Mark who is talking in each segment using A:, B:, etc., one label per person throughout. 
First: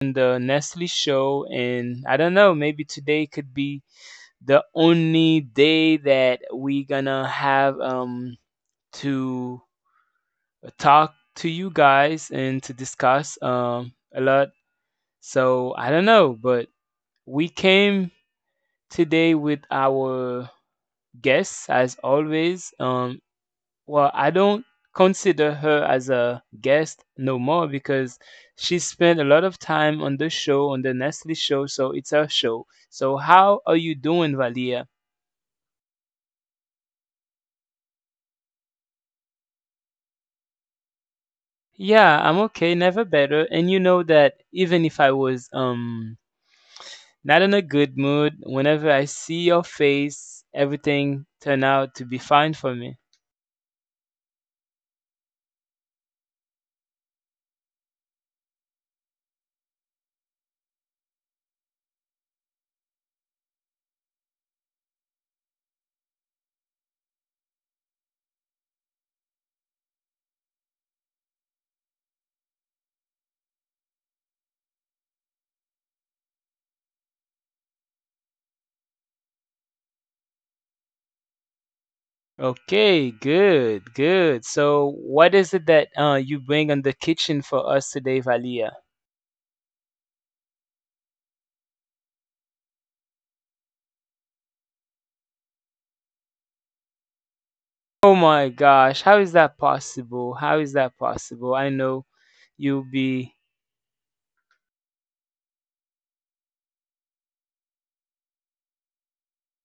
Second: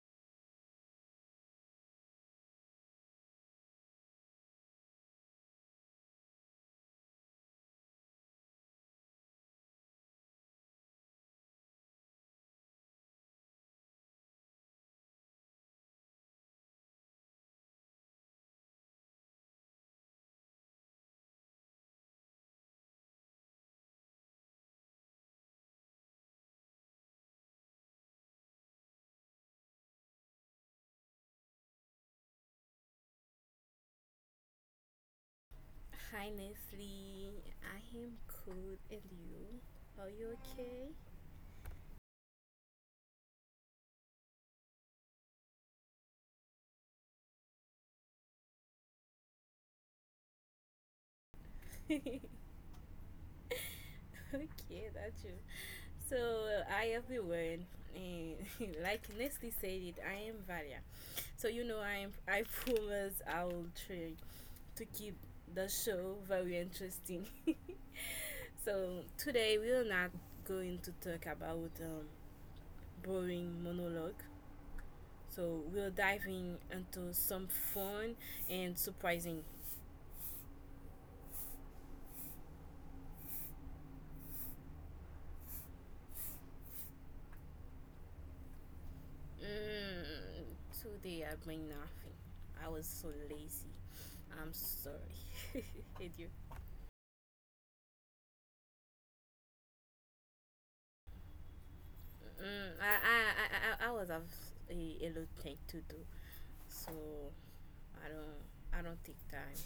A: In the Nestle show. And I don't know, maybe today could be the only day that we gonna have to talk to you guys and to discuss a lot. So I don't know, but we came today with our guests as always. Well, I don't consider her as a guest no more because she spent a lot of time on the show, on the Nestle show, so it's her show. So, how are you doing, Valia?
B: Hi Nestle, I am good and you? Are you okay?
A: Yeah, I'm okay, never better. And you know that even if I was not in a good mood, whenever I see your face, everything turn out to be fine for me.
B: Okay, that's you. So I everyone and Like Nestle said it, I am Varia. So you know I promise I will try to keep the show very interesting. So today we are not going to talk about boring monologue. So we're diving into some fun and surprising.
A: Okay, good, good. So, what is it that you bring on the kitchen for us today, Valia?
B: Mm, today I bring nothing. I was so lazy. I'm sorry. Did you?
A: Oh my gosh, how is that possible? How is that possible? I know
B: Mm,
A: you'll
B: I, I,
A: be
B: I, I I was have a lot thing to do, so I don't I don't take time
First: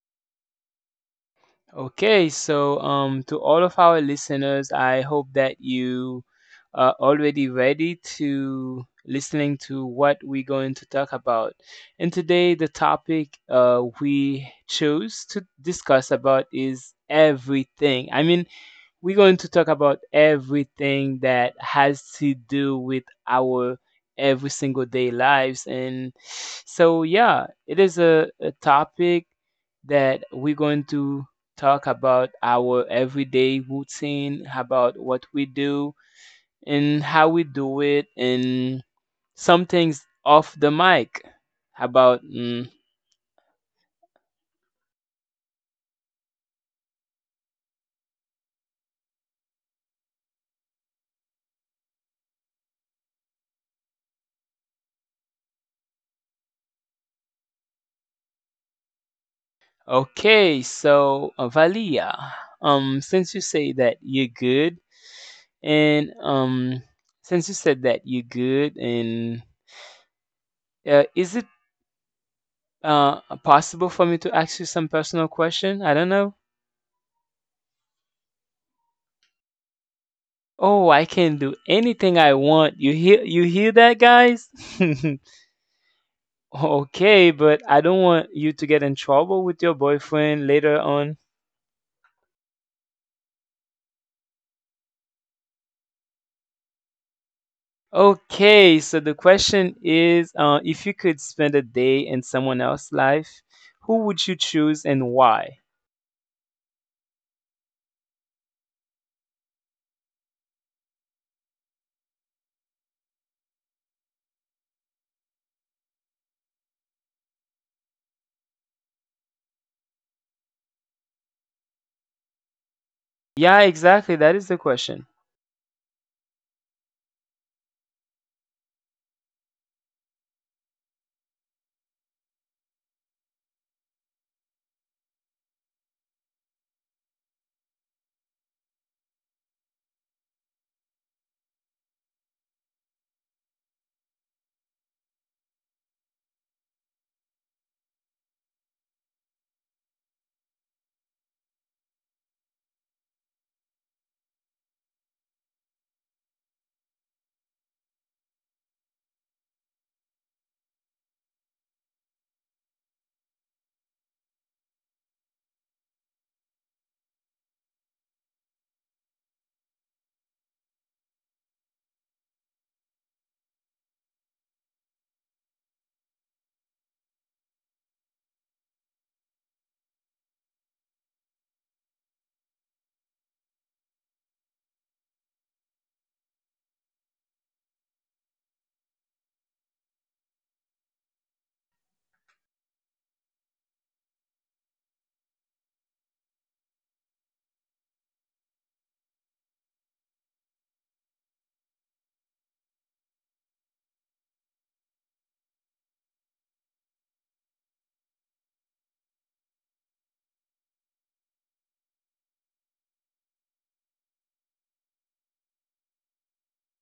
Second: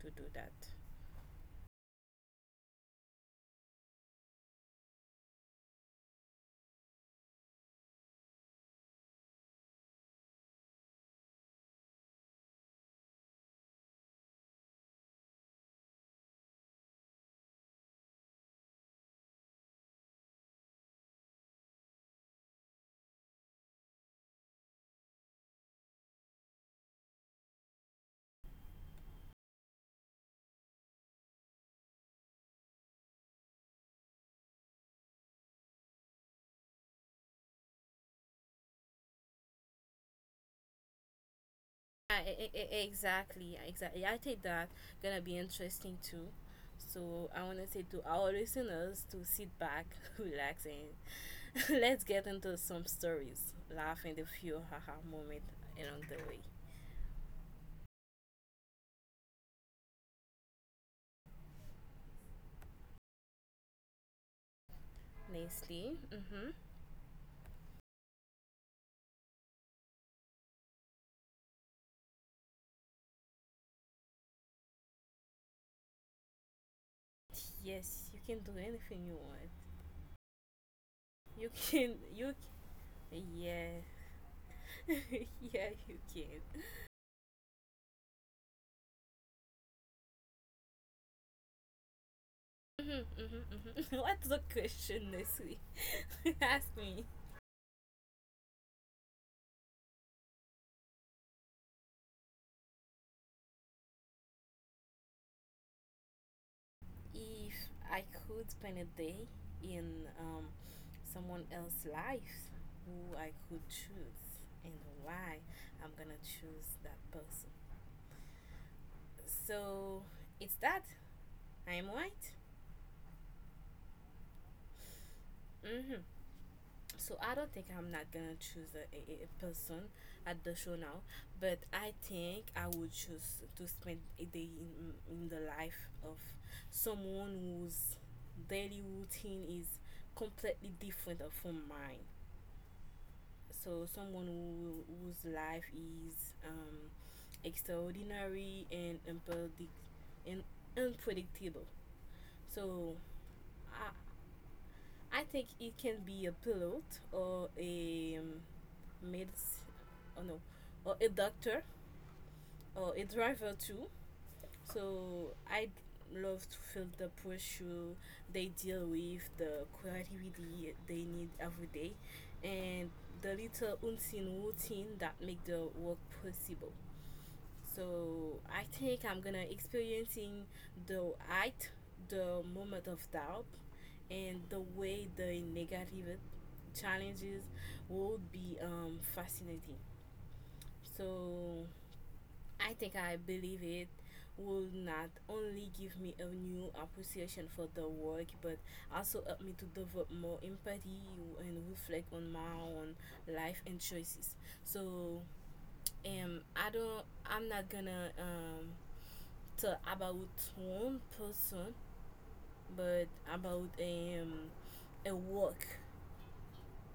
B: to do that.
A: okay. So, to all of our listeners, I hope that you are already ready to listening to what we're going to talk about. And today, the topic we chose to discuss about is everything. I mean, we're going to talk about everything that has to do with our every single day lives. And so, yeah, it is a topic that we're going to talk about our everyday routine, about what we do and how we do it, and some things off the mic about.
B: Exactly, exactly. I think that gonna be interesting too. So I wanna say to our listeners to sit back, relax, and let's get into some stories, laugh, and a few haha moment along the way.
A: Okay, so Valia, since you say that you're good.
B: Nicely.
A: And
B: Mm-hmm.
A: since you said that you're good, and is it possible for me to ask you some personal question? I don't know.
B: Yes, you can do anything you want.
A: Oh, I can
B: You
A: do
B: can.
A: anything
B: You.
A: I want. You
B: Yeah.
A: hear that, guys?
B: Yeah, you can.
A: Okay, but I don't want you to get in trouble with your boyfriend later on.
B: Mhm, mhm, mhm. What's the question, Nestle? Ask me.
A: Okay, so the question is, if you could spend a day in someone else's life, who would you choose and why?
B: If I could spend a day in someone else's life, who I could choose and why I'm gonna choose that person. So it's that. I'm white.
A: Yeah, exactly. That is the question.
B: Hmm. So I don't think I'm not gonna choose a person at the show now, but I think I would choose to spend a day in the life of someone whose daily routine is completely different from mine. So someone who, whose life is extraordinary and and unpredictable. So I I think it can be a pilot or a made, oh no, or a doctor or a driver too. So I love to feel the pressure they deal with, the creativity they need every day, and the little unseen routine that make the work possible. So I think I'm gonna experiencing the height, the moment of doubt, and the way the negative challenges would be fascinating. So I believe it will not only give me a new appreciation for the work but also help me to develop more empathy and reflect on my own life and choices. So I'm not gonna talk about one person but about a work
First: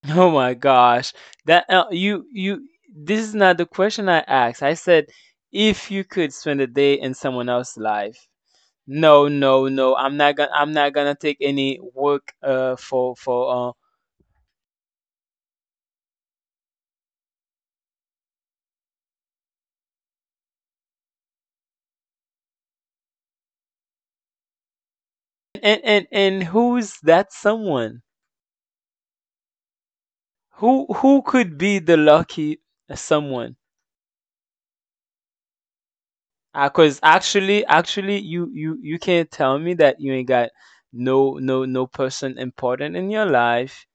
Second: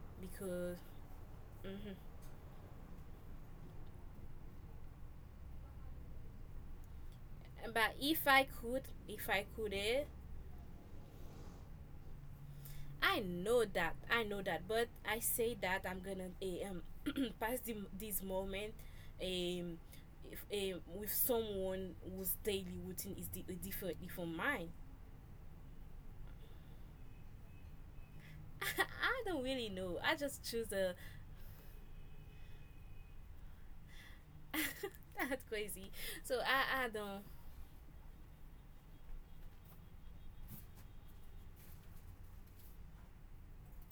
A: Oh my
B: because
A: gosh. That
B: mhm.
A: you you this is not the question I asked. I said if you could spend a day in someone else's
B: But
A: life. No,
B: if I
A: no,
B: could
A: no. I'm not gonna take any work
B: I know
A: for
B: that. I know that. But I say that I'm gonna pass this moment um if, with someone whose daily routine is differently from mine.
A: and who's that someone?
B: I don't really know. I just choose
A: Who
B: a.
A: who could be the lucky someone?
B: That's crazy. So I
A: Cause
B: don't.
A: actually you can't tell me that you ain't got no person important in your life.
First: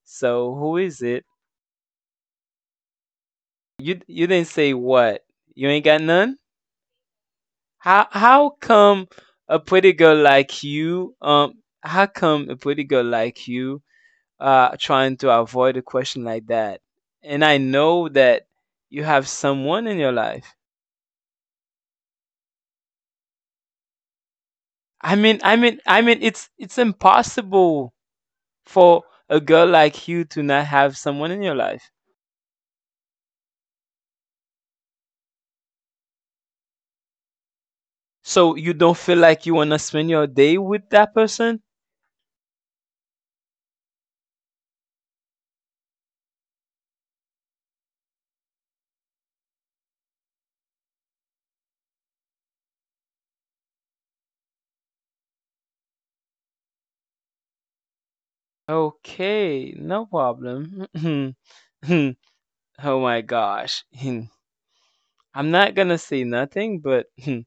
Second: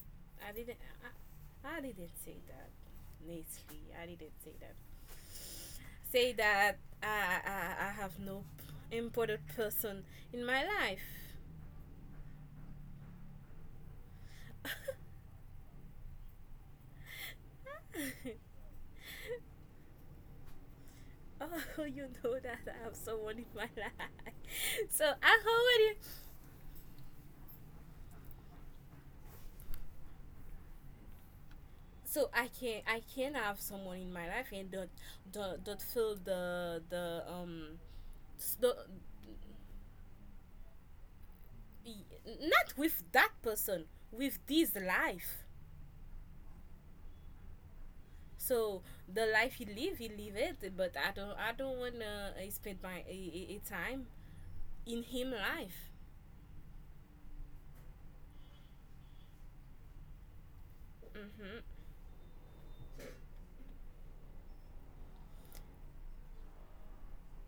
B: I
A: So who
B: didn't.
A: is it?
B: I didn't say that. Honestly,
A: You
B: I
A: you
B: didn't
A: didn't
B: say that.
A: say what? You ain't got
B: Say
A: none?
B: that I
A: How
B: have no
A: how come
B: important
A: a pretty
B: person
A: girl
B: in my
A: like
B: life.
A: you how come a pretty girl like you trying to avoid a question like that? And I know that you have someone in your life.
B: Oh, you know that I have someone in my life. So
A: I mean I mean
B: I already,
A: I mean it's impossible for a girl like you to not have someone in your life.
B: so I can have someone in my life and don't feel the
A: So
B: s-
A: you
B: the
A: don't feel like you wanna spend your day with that person?
B: not with that person with this life. So the life he live it. But I don't wanna spend my a time in him life.
A: Okay, no problem.
B: Hmm.
A: Oh my gosh. I'm not gonna say nothing, but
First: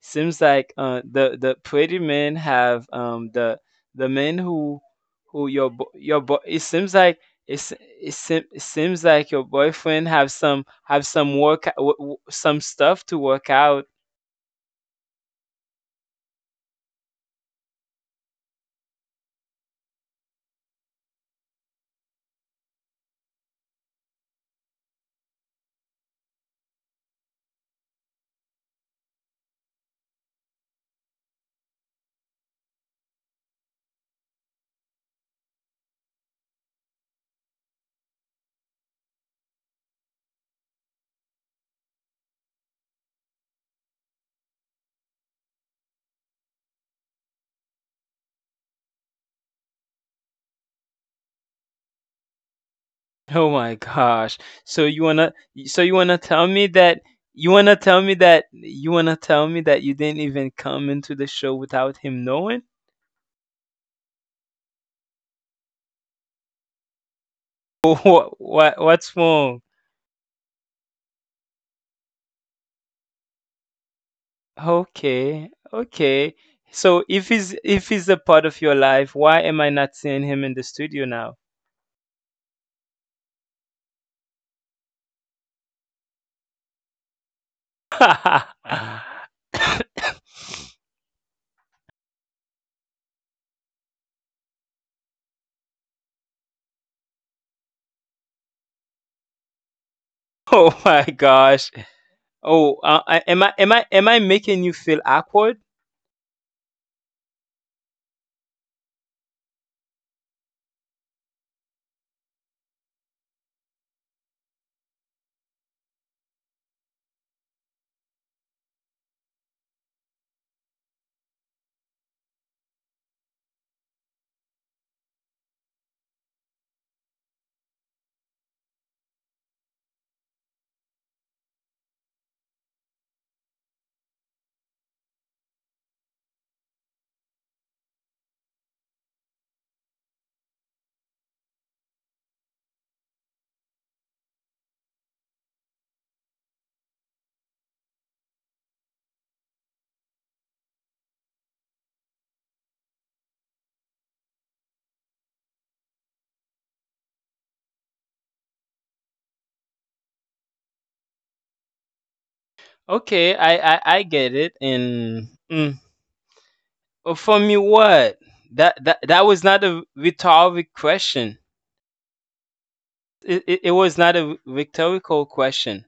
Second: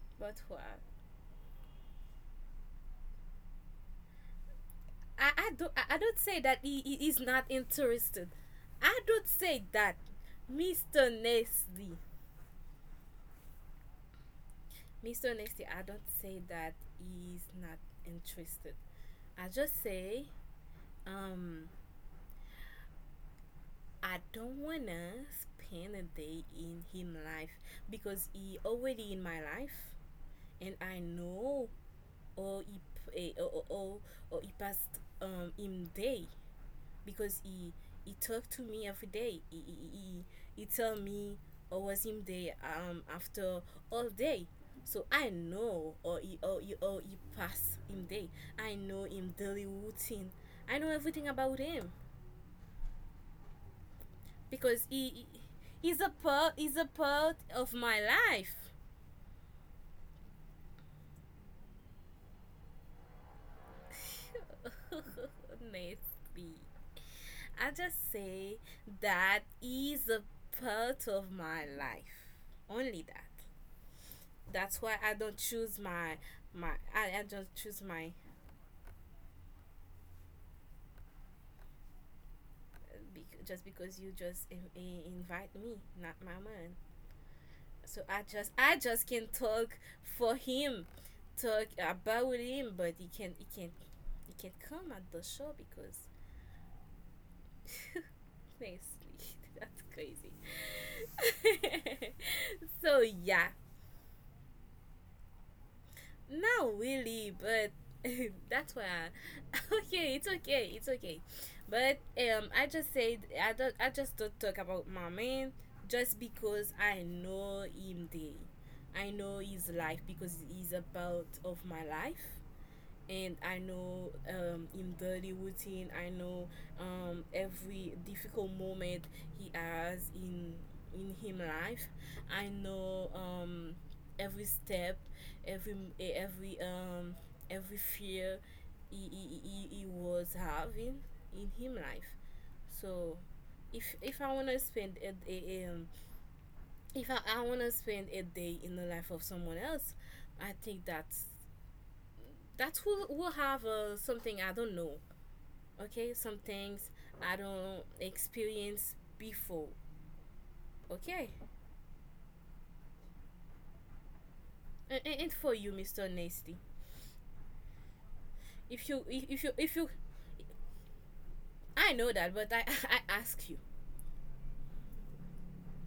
A: seems
B: But
A: like
B: what?
A: the pretty men have the men who
B: I don't say
A: it
B: that
A: seems
B: he
A: like
B: is not
A: it's
B: interested.
A: it seems
B: I
A: like
B: don't
A: your
B: say that,
A: boyfriend have some have
B: Mr.
A: some work
B: Nasty.
A: some stuff to work out.
B: Mr. Nasty, I don't say that he's not interested. I just say, um, I don't wanna spend a day in him life because he already in my life, and I know or he p- eh, or, or, or, or he passed him day. Because he talked to me every day. He tell me I was him there after all day. So I know or he or he pass him day. I know him daily routine. I know everything about him
A: Oh my gosh. So
B: because
A: you wanna tell me
B: he's a
A: that
B: part
A: you
B: of
A: wanna
B: my
A: tell me that
B: life.
A: you wanna tell me that you didn't even come into the show without him knowing?
B: Nasty. I just
A: What
B: say
A: 's
B: that
A: wrong?
B: he's a part of my life. Only that. That's why I don't
A: Okay,
B: choose
A: okay. So
B: I just choose
A: if he's
B: my.
A: a part of your life, why am I not seeing him in the studio now?
B: Just because you just invite me not my man, so I just can talk for him, talk about him, but he can come at the show because honestly that's crazy.
A: Oh my gosh. Oh,
B: So
A: am
B: yeah,
A: I am I am I making you feel awkward?
B: not really, but that's why. I, okay, it's okay, it's okay. But I just said I don't. I just don't talk about my man just because I know him. Day, I know his life because he's a part of my life and I know him daily routine. I know every difficult moment he has in him life. I know every step, every every um, every fear he was having in him life. So if I wanna spend a if I wanna spend a day in the life of someone else, I think that's that will have something I don't know, okay, some things I don't experience before, okay.
A: Okay, I get it.
B: and,
A: And
B: and for you Mr. Nasty,
A: oh, for me, what? That was not
B: if
A: a
B: you
A: rhetoric question.
B: I know that but I I ask you,
A: It was not a rhetorical question.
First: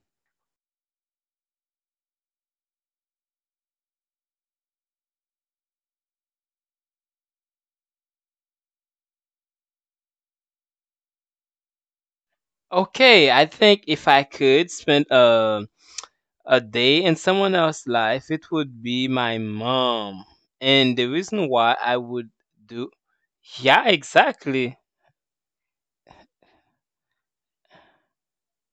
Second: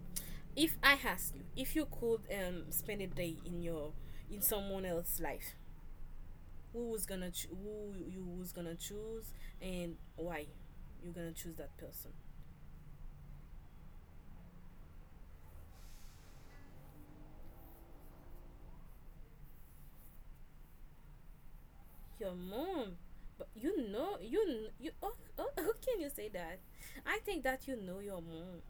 B: if I ask you, if you could spend a day in your in someone else's life, who was gonna who you was gonna choose, and why you gonna choose that person.
A: Okay, I think if I could spend a day in someone else's life, it would be my mom. And the reason why I would
B: Your
A: do
B: mom, but
A: yeah,
B: you know,
A: exactly.
B: you oh, oh, how can you say that? I think that you know your mom.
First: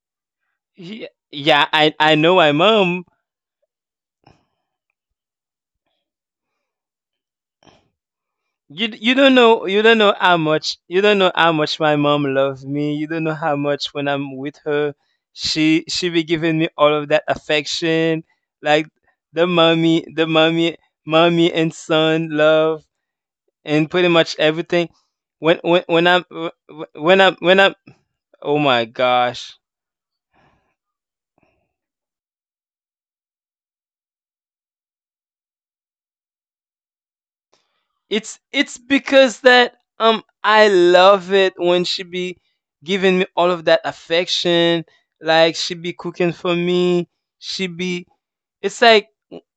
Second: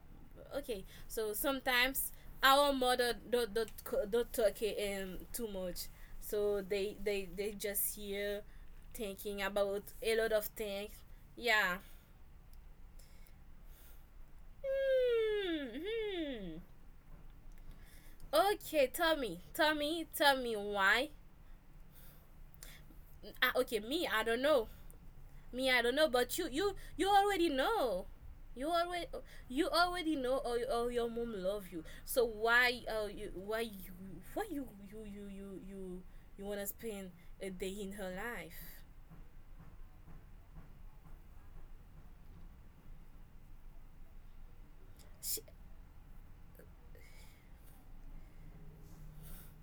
B: Okay,
A: Yeah,
B: so
A: yeah, I
B: sometimes
A: I know my
B: our
A: mom.
B: mother don't talk it too much, so they just here thinking
A: You
B: about
A: don't know
B: a lot
A: how
B: of
A: much
B: things.
A: you don't know how
B: Yeah.
A: much my mom loves me. You don't know how much when I'm with her,
B: Hmm.
A: she be
B: Hmm.
A: giving me all of that affection,
B: Okay,
A: like
B: tell me,
A: the
B: tell me,
A: mommy,
B: tell me why.
A: mommy and son love,
B: Okay,
A: and
B: me,
A: pretty
B: I don't
A: much
B: know.
A: everything
B: Me I don't know
A: when I'm
B: but
A: wh- wh-
B: you already
A: when I'm
B: know,
A: Oh
B: you
A: my
B: already,
A: gosh.
B: you already know or your mom love you, so why why you, why you you you you you, you want to spend a day in her life.
A: It's because that I love it when she be giving me all of that affection,
B: She,
A: like she be cooking for me. She be it's like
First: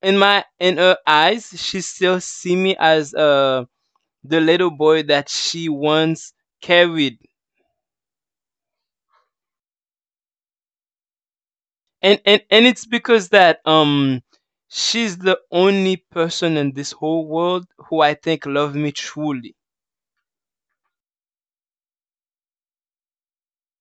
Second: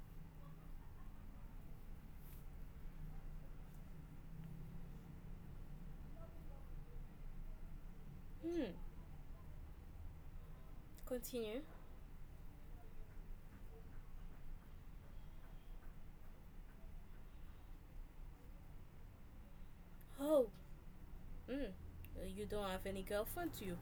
A: in my in her eyes, she still see me as the little boy that she once carried.
B: mm, continue.
A: And it's because that she's the only person in this whole world who I think love me truly.
B: Oh mm, you don't have any girlfriend do you?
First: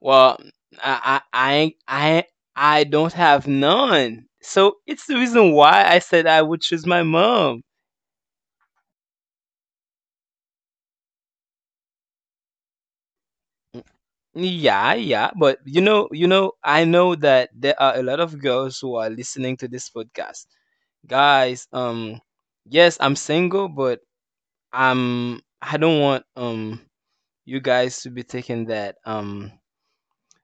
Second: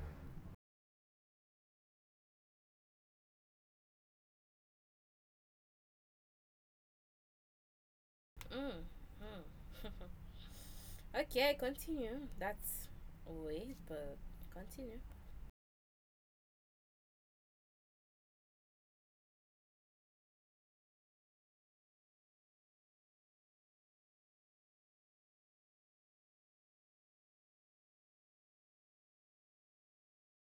A: Well, I ain't- I don't have none. So it's the reason why I said I would choose my mom.
B: Mm, mm. Okay, continue, that's weird, but
A: Yeah,
B: continue.
A: yeah, but I know that there are a lot of girls who are listening to this podcast. Guys, yes, I'm single, but I don't want you guys to be thinking that um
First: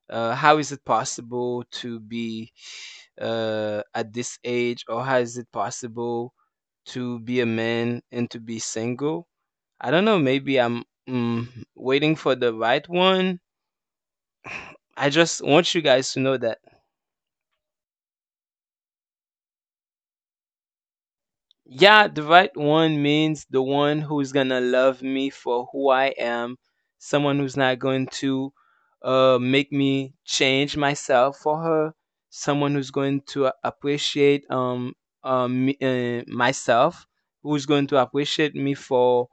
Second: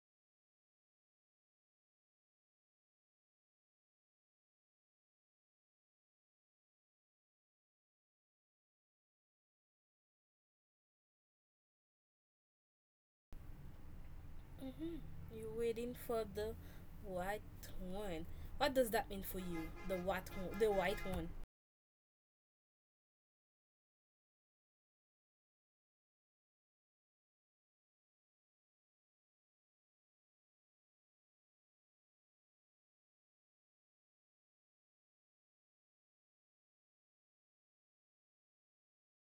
A: uh how is it possible to be at this age, or how is it possible to be a man and to be single. I don't know, maybe I'm waiting for the right one.
B: Hmm.
A: I just
B: You're
A: want you
B: waiting
A: guys to
B: for
A: know
B: the
A: that.
B: white one. What does that mean for you? The white one. The white one.
A: Yeah, the right one means the one who's gonna love me for who I am, someone who's not going to make me change myself for her, someone who's going to appreciate myself, who's going to appreciate me for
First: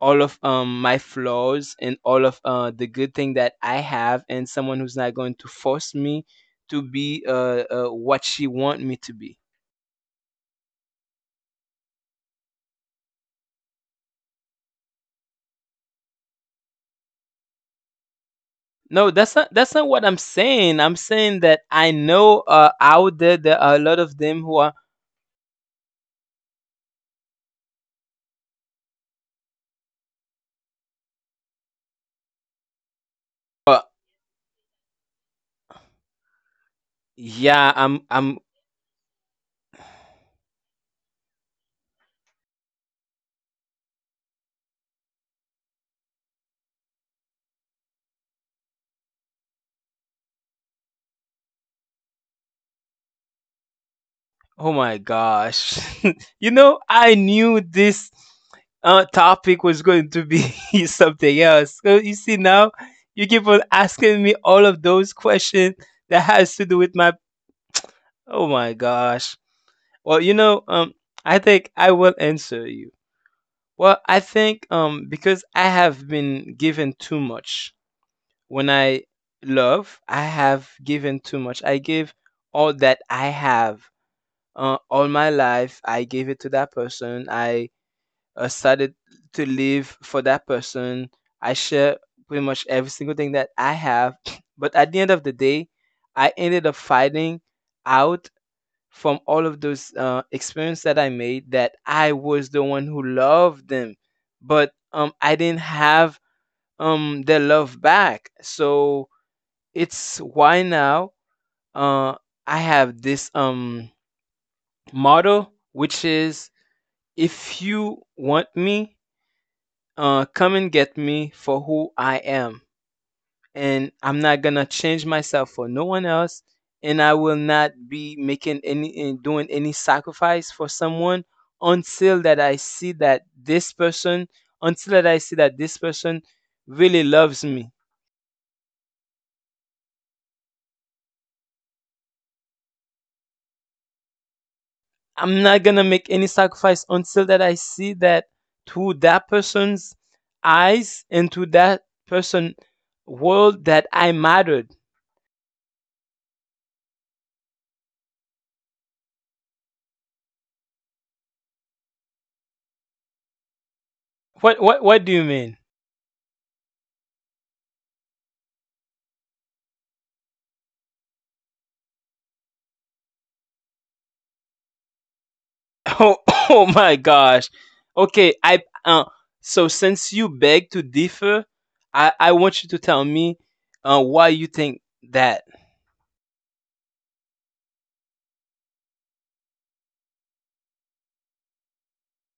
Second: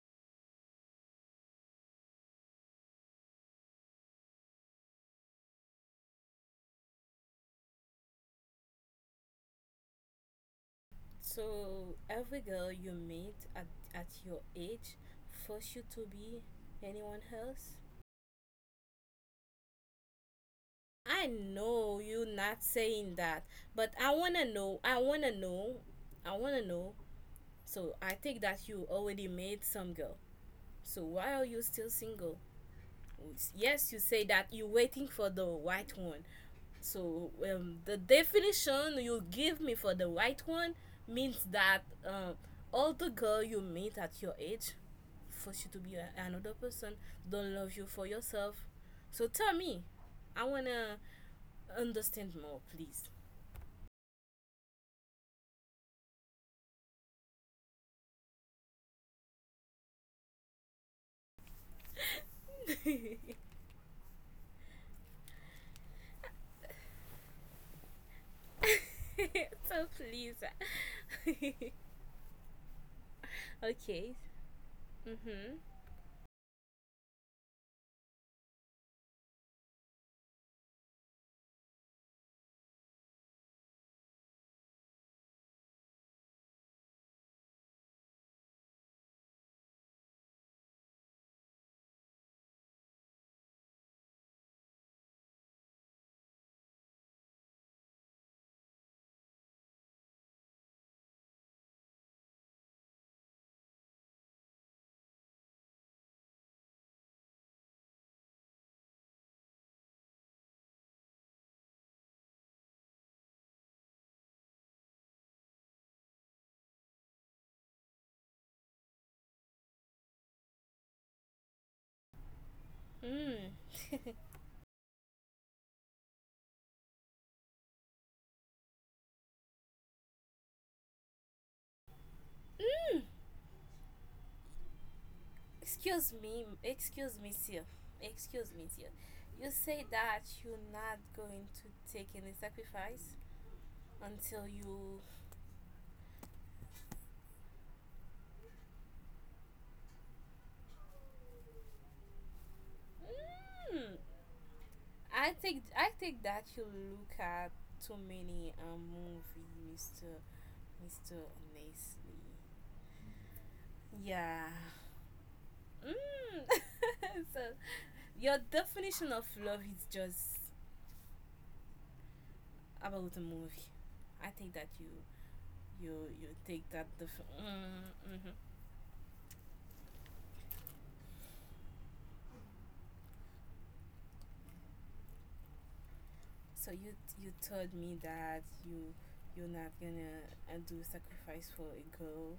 A: all of my flaws and all of the good thing that I have, and someone who's not going to force me to be what she want me to be.
B: So every girl you meet at your age force you to be anyone else.
A: No, that's not what I'm saying. I'm
B: I
A: saying that I
B: know you
A: know
B: not saying
A: out there
B: that,
A: there are a
B: but
A: lot
B: I
A: of them
B: wanna
A: who are
B: know. I wanna know. I wanna know. So I think that you already made some girl. So why are you still single?
A: uh,
B: Yes, you say that you're waiting for the white one, so
A: yeah,
B: the
A: I'm
B: definition you give me for the white one means that um, all the girl you meet at your age force you to be another person, don't love you for yourself, so tell me, I wanna understand more please.
A: Oh my gosh. You know, I knew this topic was going to be something else. So you see now, you keep on asking me all of those questions that has to do with my. Oh my gosh.
B: So
A: Well,
B: please
A: you know, I think I will answer you. Well,
B: okay.
A: I think because
B: Mm-hmm.
A: I have been given too much when I love, I have given too much. I give all that I have, all my life I gave it to that person. I Started to live for that person. I share pretty much every single thing that I have. But at the end of the day I ended up finding out from all of those experiences that I made that I was the one who loved them, but I didn't have their love back. So it's why now, uh, I have this model which is: if you want me, come and get me for who I am.
B: Mm.
A: And I'm not gonna change myself for no one else. And I will not be making any and doing any sacrifice for someone until that I see
B: Mm.
A: that this person, until that I see that this person really
B: Excuse me,
A: loves
B: sir.
A: me.
B: Excuse me, dear. You say that you're not going to take any sacrifice until you.
A: I'm not gonna make any sacrifice until that I see that through that person's eyes and through that person world that
B: Mm,
A: I mattered.
B: I think that you look at too many movie, Mister Nestle. Yeah.
A: What do you mean?
B: Mm. So your definition of love is just about the movie. I think that
A: Oh,
B: you take
A: oh
B: that
A: my gosh.
B: mm, mhm.
A: Okay, I so since you beg to differ, I want you to tell me why you think that.
B: So you told me that you're not gonna do sacrifice for a girl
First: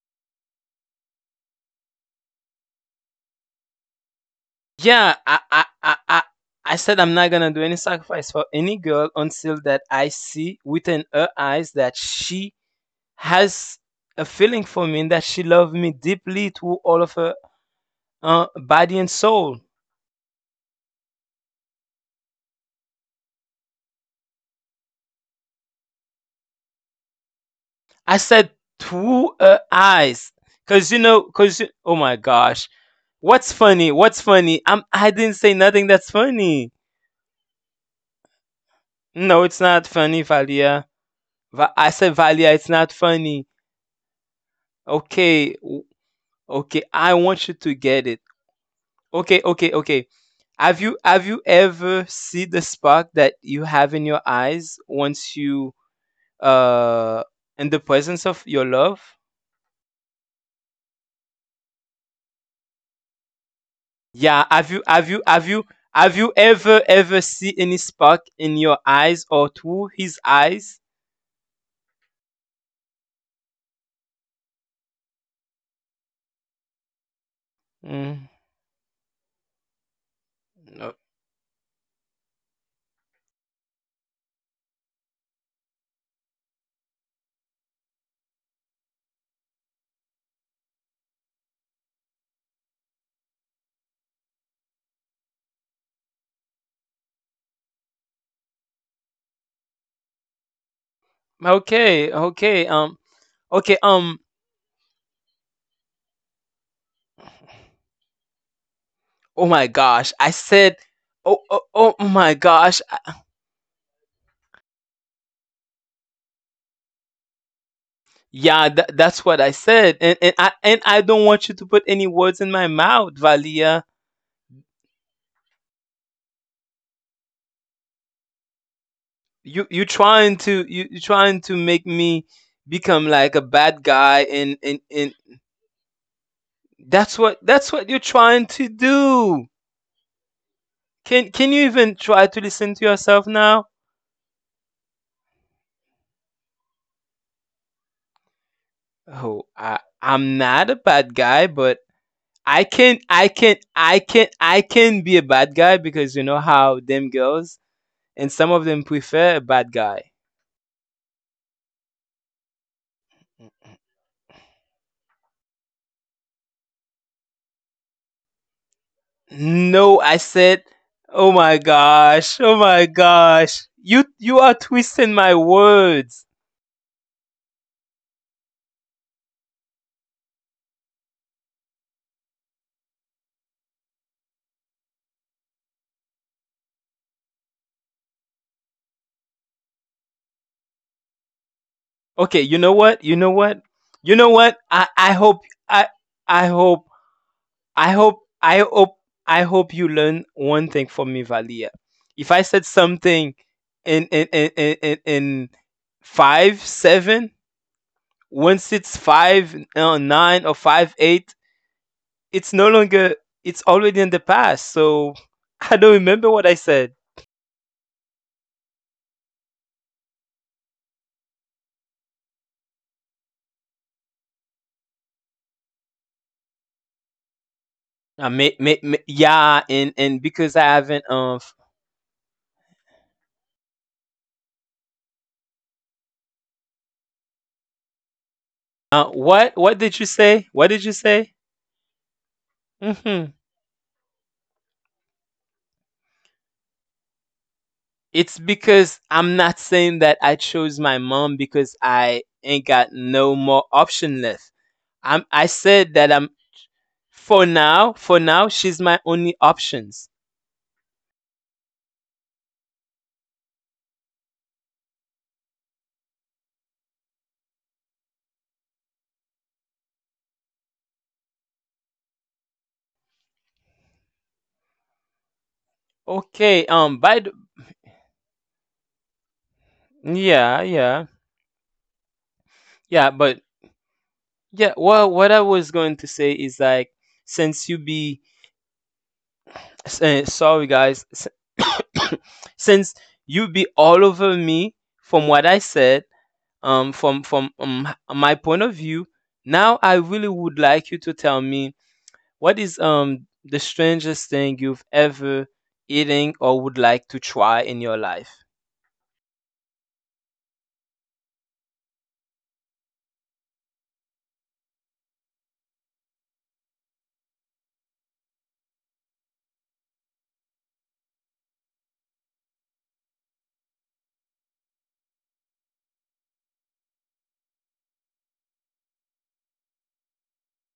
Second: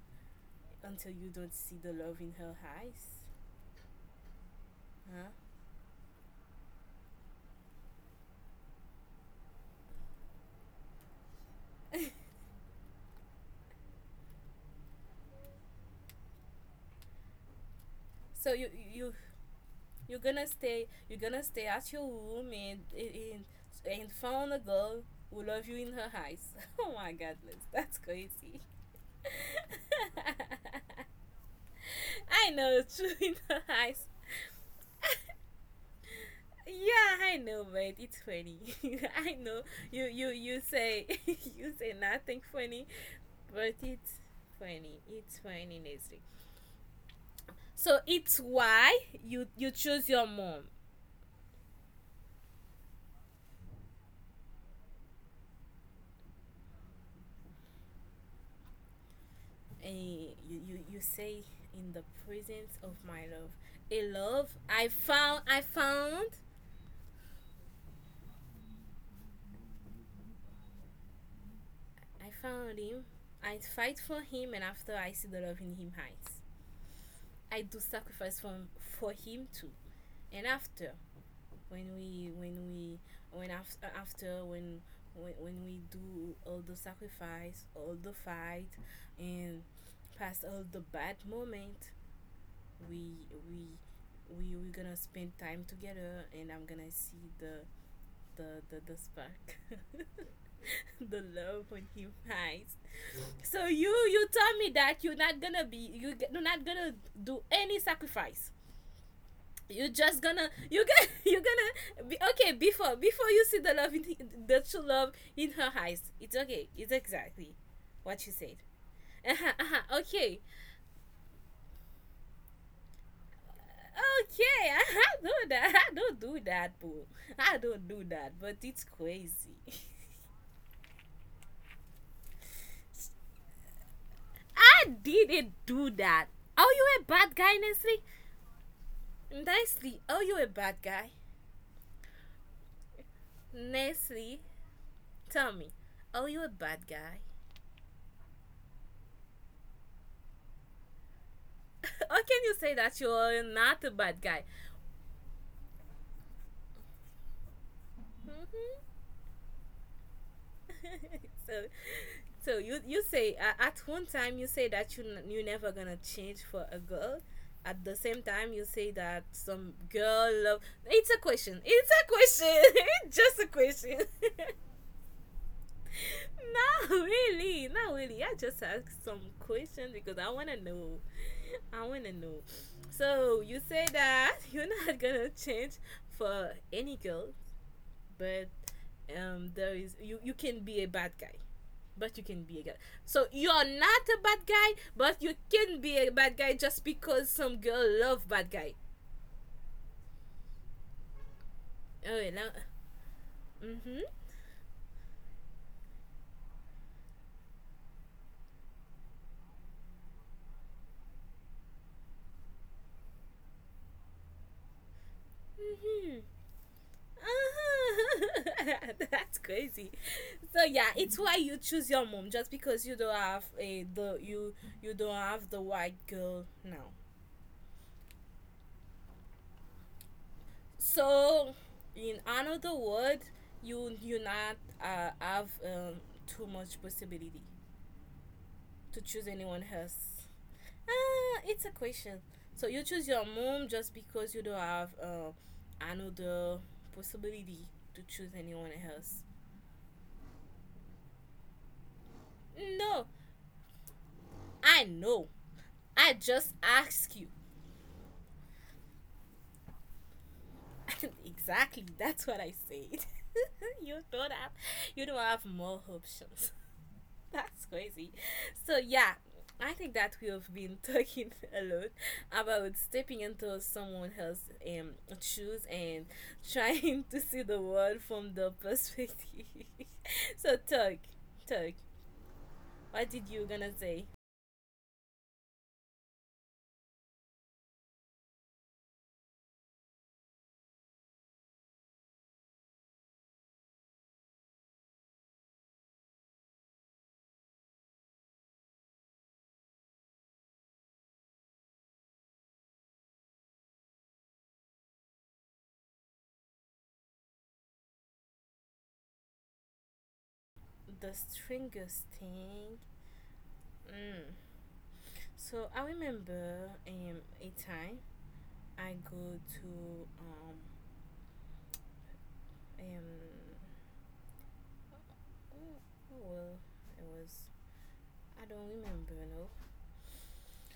B: until you don't see the love in her eyes,
A: Yeah,
B: huh?
A: I said I'm not gonna do any sacrifice for any girl until that I see within her eyes that she has a feeling for me and that she loves me deeply through all of her
B: So
A: body and soul.
B: you're gonna stay, at your room and and found a girl who love you in her eyes. Oh my God, Liz, that's
A: I said
B: crazy.
A: two eyes, cause you know, cause you, oh my
B: I
A: gosh,
B: know, true in
A: what's
B: her
A: funny?
B: eyes.
A: What's funny? I didn't say nothing that's funny.
B: Yeah, I know, but it's funny. I
A: No, it's
B: know
A: not funny,
B: you
A: Valia.
B: say you
A: I
B: say
A: said
B: nothing
A: Valia, it's
B: funny,
A: not funny.
B: but it's funny. It's
A: Okay,
B: funny, Leslie.
A: okay, I want you to
B: So
A: get it.
B: it's why
A: Okay, okay,
B: you
A: okay.
B: choose your mom,
A: Have you ever see the spark that you have in your eyes once you uh in the presence of your love?
B: and you say in the presence of my love, a
A: Yeah,
B: love I found. I
A: have you
B: found.
A: ever ever see any spark in your eyes or through his eyes?
B: I found him. I fight for him, and after I see the love in him hides. I do
A: Mm,
B: sacrifice for him too. And after
A: no.
B: when we when af- after when when we do all the sacrifice, all the fight, and past all the bad moment, we we we're gonna spend time together and I'm gonna see the the spark, the love on him
A: Okay, okay,
B: eyes. So
A: okay,
B: you you tell me that you're not gonna do any sacrifice,
A: oh my
B: you're
A: gosh,
B: just
A: I
B: gonna,
A: said,
B: you gonna you're gonna
A: oh
B: be
A: my
B: okay
A: gosh,
B: before you see the love in the true love in her eyes, it's okay, it's exactly what you said.
A: yeah, that's what I
B: Uh-huh,
A: said,
B: uh-huh,
A: and
B: okay,
A: I don't want you to put any words in my mouth, Valia.
B: okay, I do that. I don't do that, boo, I don't do that, but it's crazy.
A: You you trying to you you trying to make me become like a bad guy, and and
B: I
A: and
B: didn't do that. Are you a
A: that's
B: bad
A: what
B: guy, Nestle?
A: you're trying to do.
B: Nestle, are you a bad guy?
A: Can you even try to listen to yourself now?
B: Nestle, tell me, are you a bad guy?
A: Oh, I'm not a bad guy, but
B: How can you
A: I
B: say
A: can
B: that
A: I
B: you're
A: can
B: not a
A: I
B: bad
A: can
B: guy?
A: I can be a bad guy because you know how them girls and some of
B: Mhm.
A: them prefer a bad guy.
B: so, so you say at one time you say that you never gonna change for a girl. At the same time, you say that some
A: No, I
B: girl love.
A: said,
B: It's a
A: oh my
B: question. It's a
A: gosh, oh
B: question.
A: my
B: it's just a
A: gosh.
B: question.
A: You you
B: not
A: are twisting my words.
B: really. Not really. I just ask some questions because I wanna know. I wanna know. So you say that you're not gonna change for any girl, but there is you can be a bad guy but you can
A: Okay,
B: be
A: you
B: a guy.
A: know what? You
B: So
A: know
B: you're not
A: what?
B: a
A: You know
B: bad
A: what?
B: guy,
A: I
B: but you
A: hope
B: can
A: I
B: be a bad
A: I
B: guy just
A: hope
B: because some girl
A: I hope
B: love bad
A: I
B: guy.
A: hope I hope you learn one thing from me, Valia.
B: Oh,
A: If I
B: now,
A: said something
B: mm-hmm,
A: in five seven, once it's five nine or five eight, it's no longer, it's already in the past. So I don't
B: mm-hmm.
A: remember what I said.
B: Uh-huh. That's crazy. So yeah, it's why you choose your mom just because you don't have the white girl now.
A: Yeah, and because I haven't
B: So in another word, you not have too much possibility to choose
A: what
B: anyone
A: what did you
B: else.
A: say? What did you say?
B: It's a question. So you choose your
A: Hmm.
B: mom just because you don't have another possibility to choose
A: It's
B: anyone
A: because
B: else.
A: I'm not saying that I chose my mom because I ain't got
B: No,
A: no more option left.
B: I
A: I'm
B: know.
A: I said
B: I
A: that I'm
B: just ask you.
A: for now she's my only options.
B: exactly. That's what I said. you don't have. You don't have more options. That's crazy. So yeah, I think that we have been talking a lot about stepping into someone else's um, shoes and
A: Okay,
B: trying to see the world from the perspective. so
A: yeah,
B: talk,
A: yeah.
B: talk. What
A: Yeah,
B: did
A: but
B: you gonna say?
A: yeah, well what I was going to say is like since you be sorry guys, s- since you be all over me from what I said, from my point of view now I really would like you to tell me what is the strangest thing you've ever eating or would like to try in your life.
B: The strangest thing. Mm. So I remember a time I go to um oh, oh, well it was I don't remember, no.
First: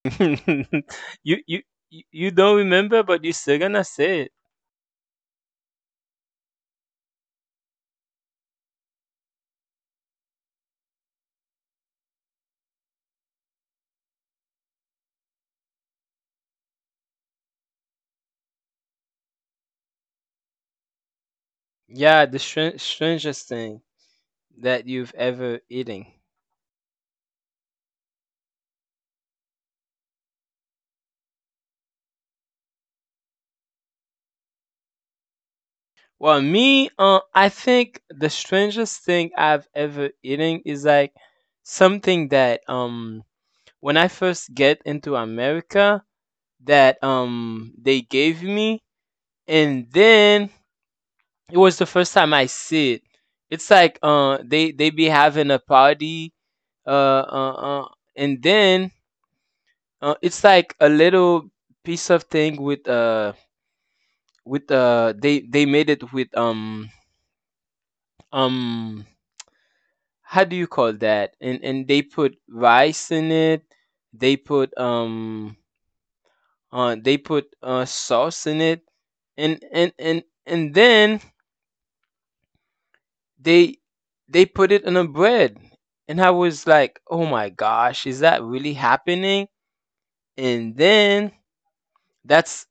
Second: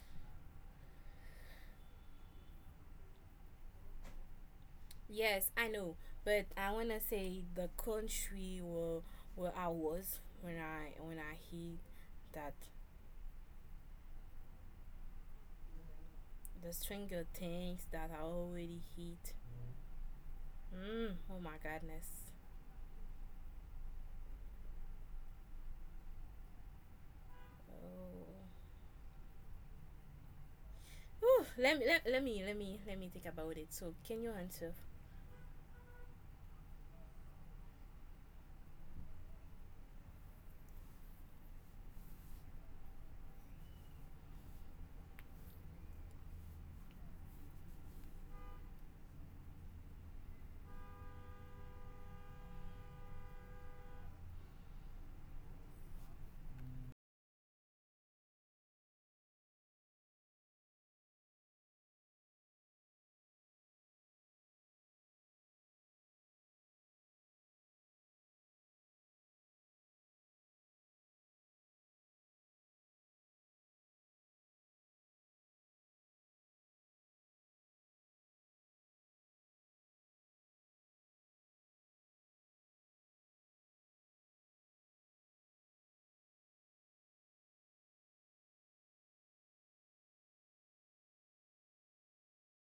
A: you you you don't remember but you're still gonna say it.
B: Yes, I know, but I wanna say the country where I was when I hit that the Stranger Things that I already hit. Mm, oh my goodness.
A: Yeah, the strangest thing that you've ever eating.
B: Oh. Whew, let me think about it. So can you answer?
A: Well, me, I think the strangest thing I've ever eaten is like something that when I first get into America, that they gave me, and then it was the first time I see it. It's like they be having a party, uh uh, uh and then it's like a little piece of thing with with they made it with um how do you call that? And they put rice in it. They put um they put sauce in it. And then they they put it in a bread. And I was like, "Oh my gosh, is that really happening?" And then that's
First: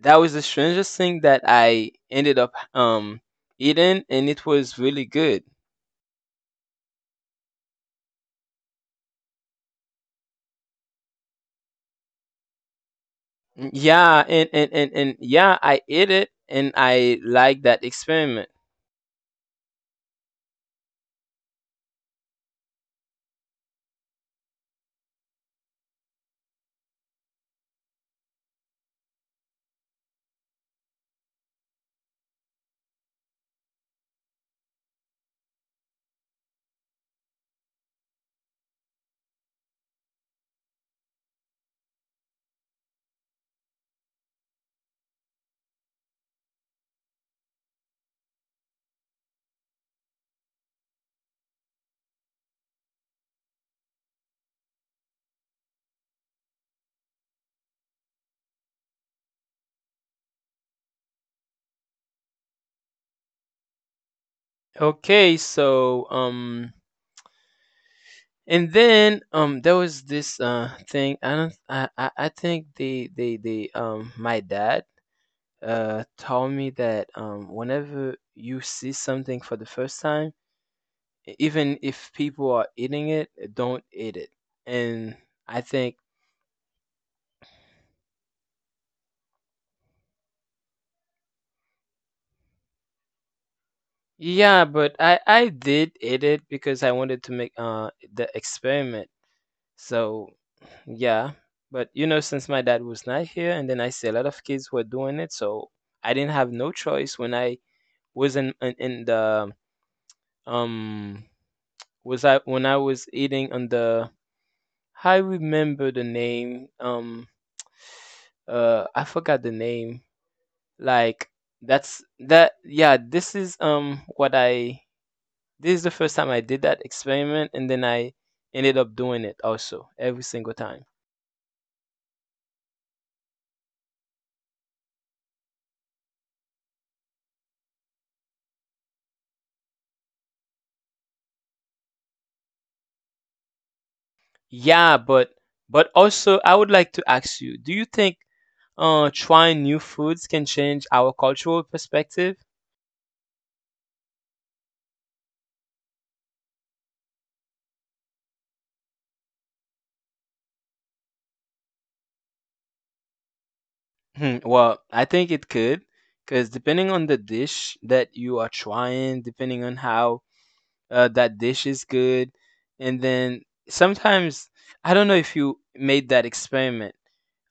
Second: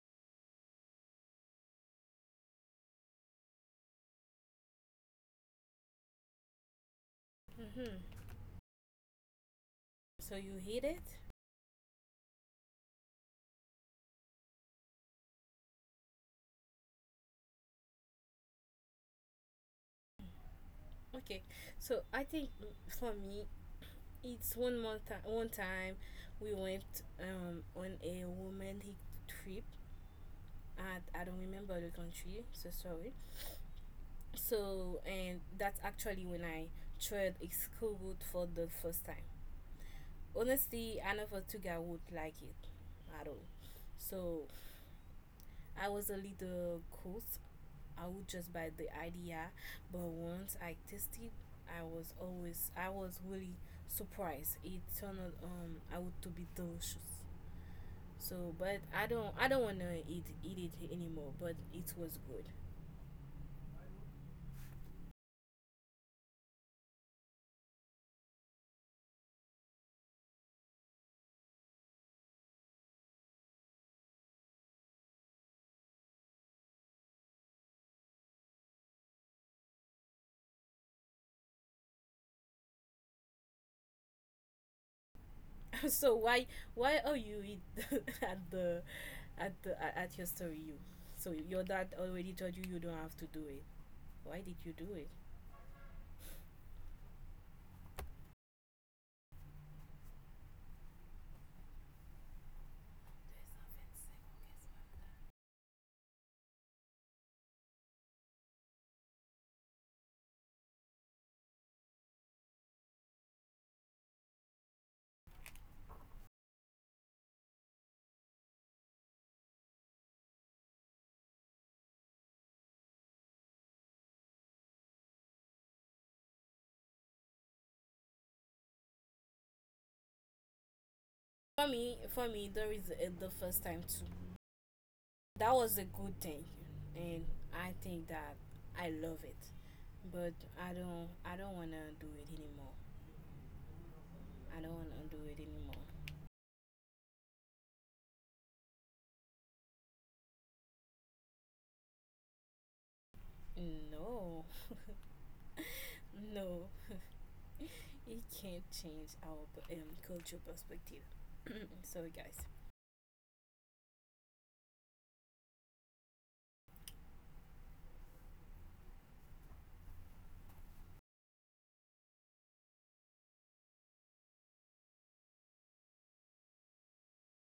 A: that was the strangest thing that I ended up eating, and it was really good.
B: Mm-hmm. So you hit it?
A: Yeah, and yeah, I ate it and I liked that experiment.
B: Okay. So I think for me, it's one more time. One time we went on a romantic trip. I don't remember the country, so sorry. So, and that's actually when I tried a school route for the first time. Honestly, I never took I would like it at all. So, I was a little course. I would just buy the idea, but once I tested, I was really surprised. It turned out, out to be delicious. So, but I don't wanna eat it anymore. But it was good.
A: Okay, so and then there was this thing, I don't I think they my dad told me that whenever you see something for the first time, e- even if people are eating it, don't eat it. And I think
B: so why are you at the at your story you so your dad already told you you don't have to do it. Why did
A: yeah,
B: you do
A: but
B: it?
A: I did eat it because I wanted to make the experiment, so yeah, but you know, since my dad was not here, and then I see a lot of kids were doing it, so I didn't have no choice when I was in the um was I when I was eating on the I remember the name I forgot the name, like that's that yeah, this is what I this is the first time I did that experiment, and then I ended up doing it also every single time.
B: For me, for me there is the first time too that was a good thing and I think that I love it, but I don't want to do it anymore. I don't want
A: Yeah,
B: to do it anymore.
A: but also I would like to ask you, do you think trying new foods can change our cultural perspective?
B: No, no, it can't change our cultural perspective. Sorry, guys.
A: Hmm, well, I think it could, because depending on the dish that you are trying, depending on how that dish is good. And then sometimes I don't know if you made that experiment.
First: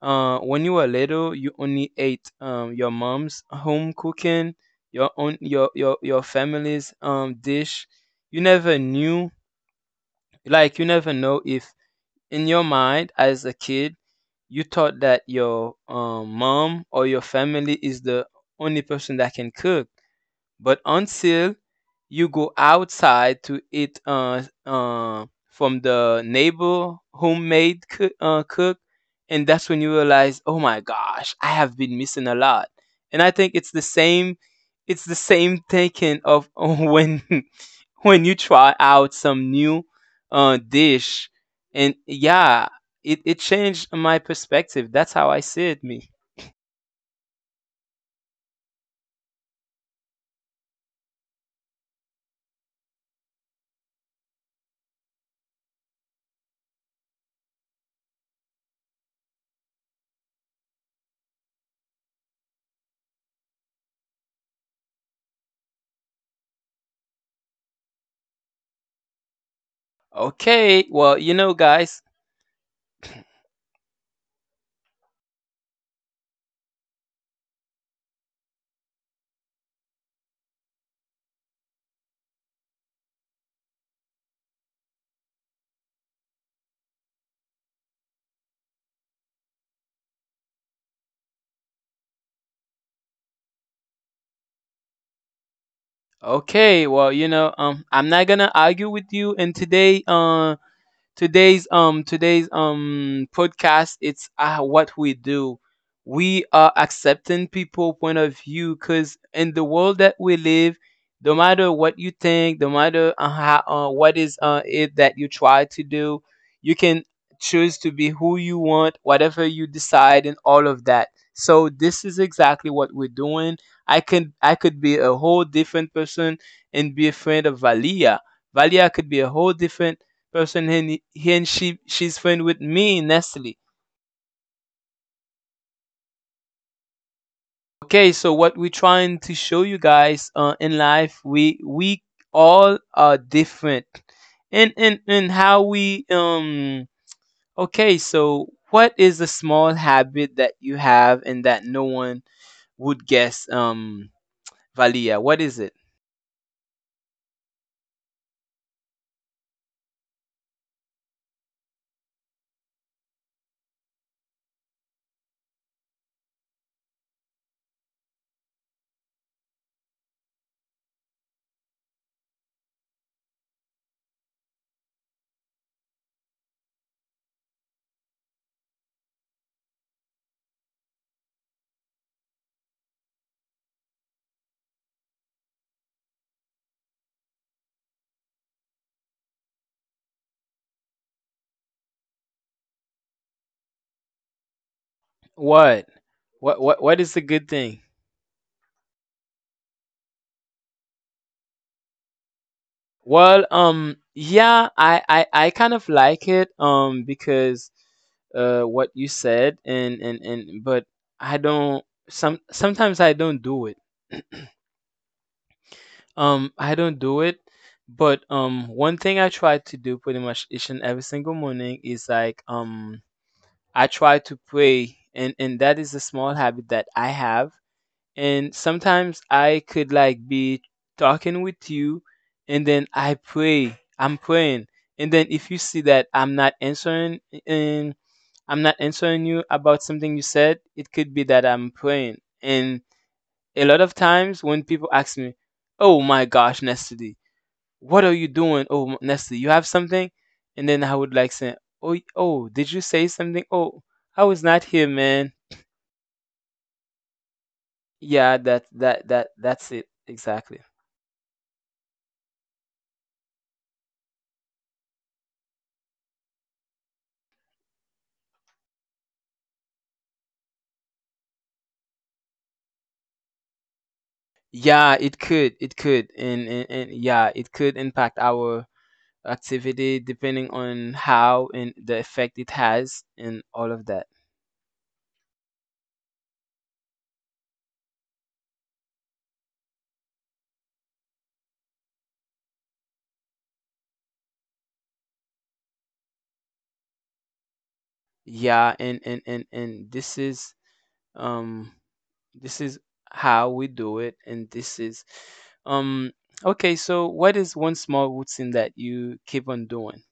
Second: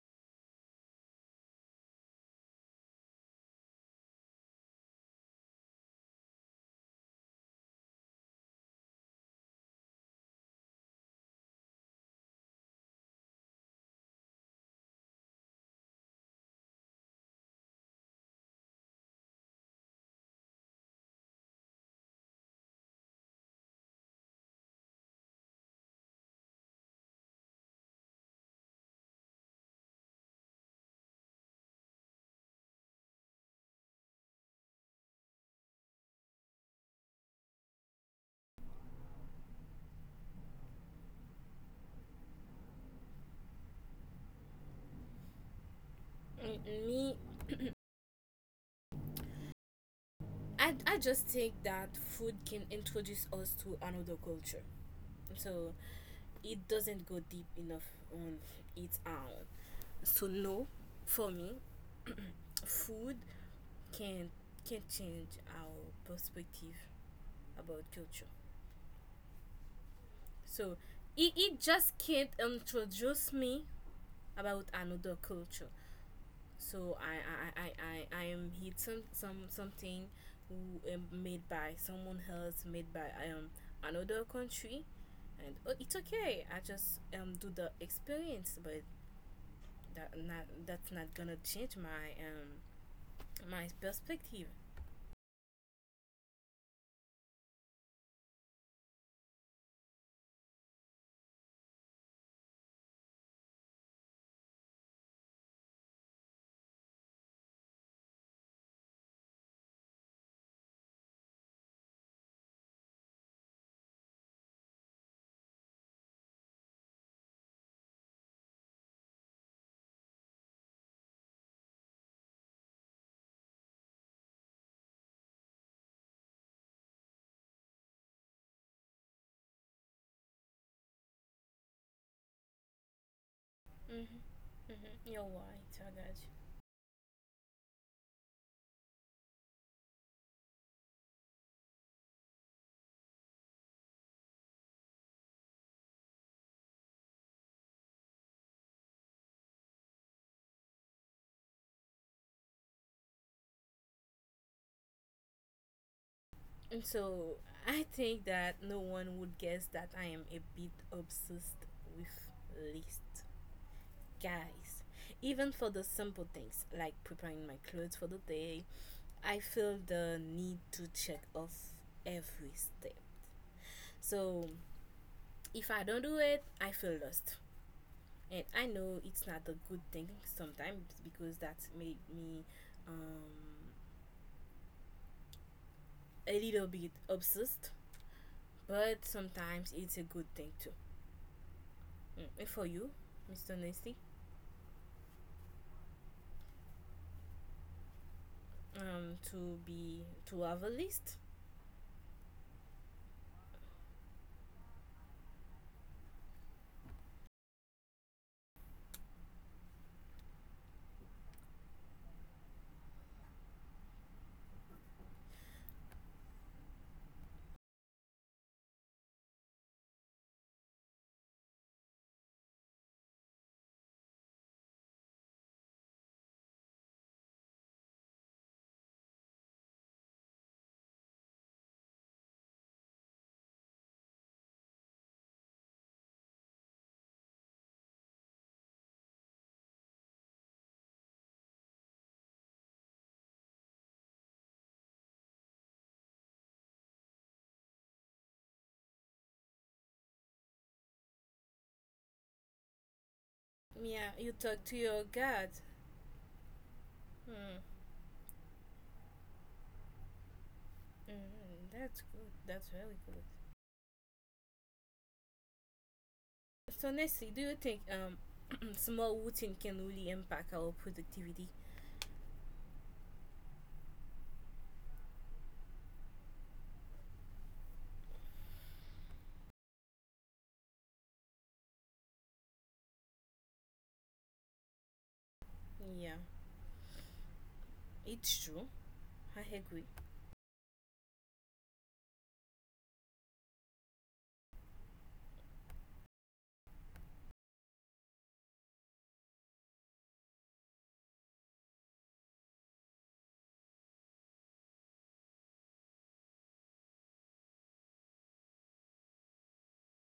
A: When you were little, you only ate your mom's home cooking, your your family's dish. You never knew, like you never know if in your mind as a kid you thought that your mom or your family is the only person that can cook, but until you go outside to eat from the neighbor homemade cook, cook, and that's when you realize, oh my gosh, I have been missing a lot. And I think it's the same thinking of when when you try out some new dish, and yeah, it changed my perspective. That's how I see it. Me.
B: Mm, me, I just think that food can introduce us to another culture. So it doesn't go deep enough on its own. So no, for me, food can can change our perspective about culture. So
A: Okay, well, you know,
B: it just
A: guys,
B: can't introduce me about another culture. So I am hit something who, made by someone else, made by another country, and oh, it's okay. I just do the experience, but that's not gonna change my my perspective.
A: okay, well, you know, I'm not gonna argue with you, and today, today's podcast it's what we do, we are accepting people point of view, because in the world that we live no matter what you think, no matter what is it that you try to do, you can choose to be who you want, whatever you decide, and all of that. So this is exactly what we're doing. I can I could be a whole different person and be a friend of Valia. Valia could be a whole different person. He and she's friend with me, Nestle.
B: Mm-hmm. Mm-hmm. You're right. I got you.
A: Okay, so what we're trying to show you guys in life, we all are different, and how we okay, so what is the small habit that you have and that no one would guess, Valia? What is it?
B: And so I think that no one would guess that I am a bit obsessed with lists. Guys, even for the simple things like preparing my clothes for the day I feel the need to check off every step. So if I don't do it, I feel lost, and I know it's not a good thing sometimes because that made me um, a little bit obsessed, but sometimes it's a good thing too. Mm, and for you, mr nasty,
A: What? What is the good thing?
B: to be to have a list.
A: Well, yeah, I kind of like it, because what you said, and but I don't. Sometimes I don't do it. I don't do it. But one thing I try to do pretty much each and every single morning is like I try to pray, and that is a small habit that I have, and sometimes I could like be talking with you, and then I pray, I'm praying. And then if you see that I'm not answering, and I'm not answering you about something you said, it could be that I'm praying. And a lot of times when people ask me, "Oh my gosh, Nestle, what are you doing? Oh, m- Nestle, you have something?" And then I would like say, "Oh, y- oh, did you say something? Oh,
B: Yeah,
A: I
B: you
A: was not
B: talk to
A: here,
B: your
A: man."
B: god. Mm.
A: Yeah, that's it exactly.
B: Mm, that's good. That's really good. So, Nestle, do you think small routine can really impact our productivity?
A: Yeah, it could. It could. And yeah, it could impact our activity depending on how and the effect it has and all of that.
B: Yeah, it's true. I agree.
A: Yeah, and um this is how we do it, and this is um okay, so what is one small routine that you keep on doing?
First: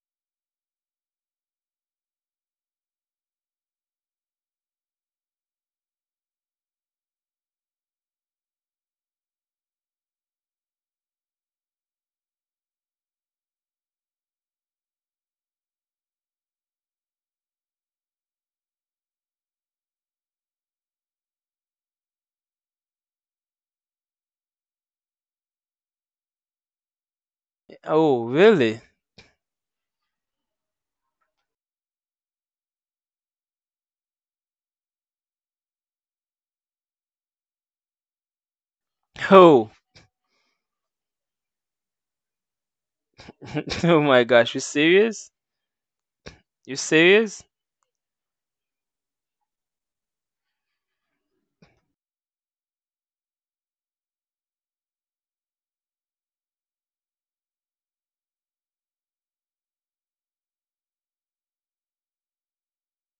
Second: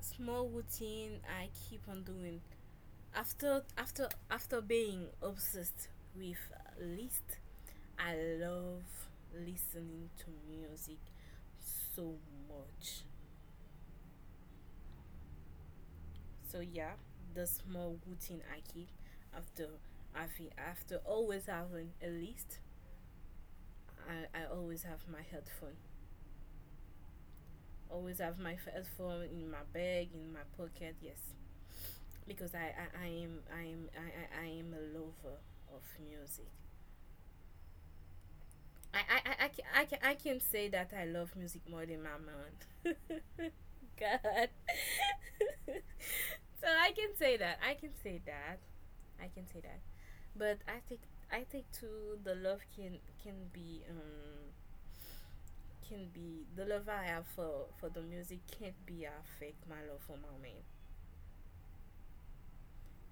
B: Small routine I keep on doing after being obsessed with list. I love listening to music so much. So yeah, the small routine I keep after having after always having a list, I always have my headphone. Always
A: Oh,
B: have my
A: really?
B: headphone in my bag, in my pocket. Yes, because I am a lover of music.
A: Oh.
B: I can say that I love music more than my man.
A: Oh my
B: God.
A: gosh, you serious?
B: so
A: You
B: I can say
A: serious?
B: that. I can say that. I can say that. But I think too the love can can be um can be the love I have for the music can't be affect my love for my man.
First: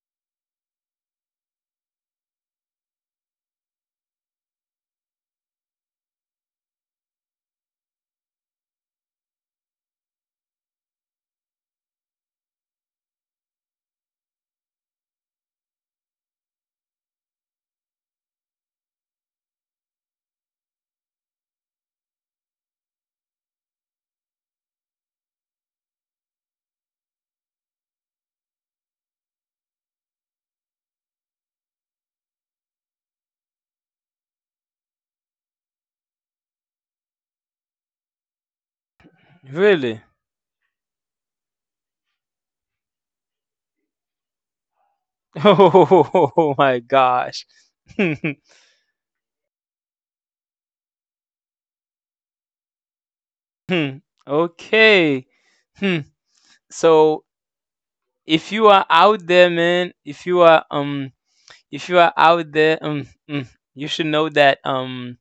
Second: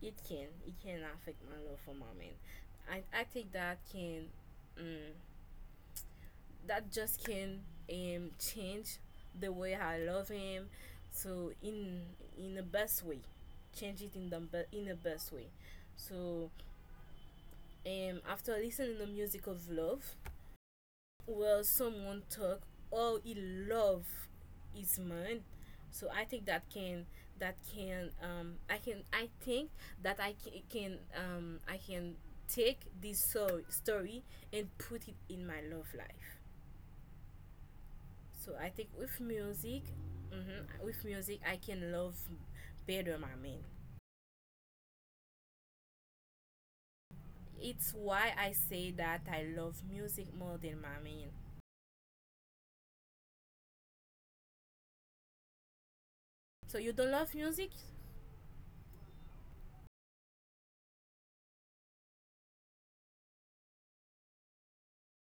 B: It can affect my love for my man. I think that can um, that just can change the way I love him. So in the best way, change it in the in the best way. So after listening to the music of love, well someone talk, all he love is mine. So I think that can I think that can I can take story and put it in my love life. So I think with music,
A: Really?
B: mhm, with music I can love better my man.
A: Oh my gosh.
B: It's why I say that I love music more than my man.
A: Hmm. Okay. Hmm.
B: So you don't
A: So
B: love music.
A: if you are out there, man, if you are out there, you should know that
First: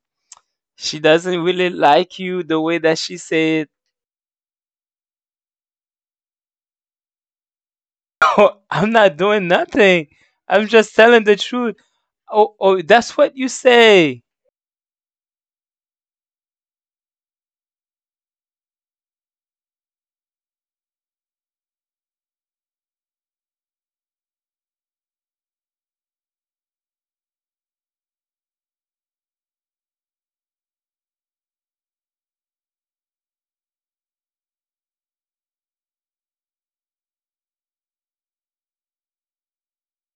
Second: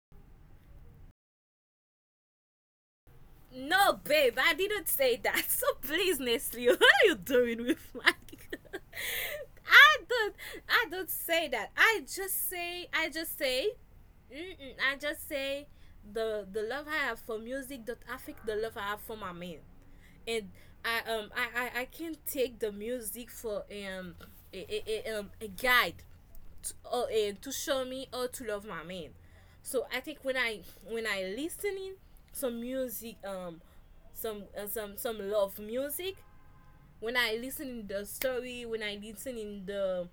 A: she doesn't really like you the way that she said.
B: No, babe, I didn't say that. So please, Nestle, what are you doing with my?
A: I'm not doing
B: I
A: nothing.
B: don't
A: I'm
B: I
A: just
B: don't
A: telling the
B: say that.
A: truth. Oh, oh,
B: I
A: that's what
B: just
A: you
B: say
A: say.
B: mm-mm, I just say the love I have for music don't affect the love I have for my man. And I can take the music for a guide to, or, to show me how to love my man. So I think when I listening some music some love music when I listen in the story, when I listen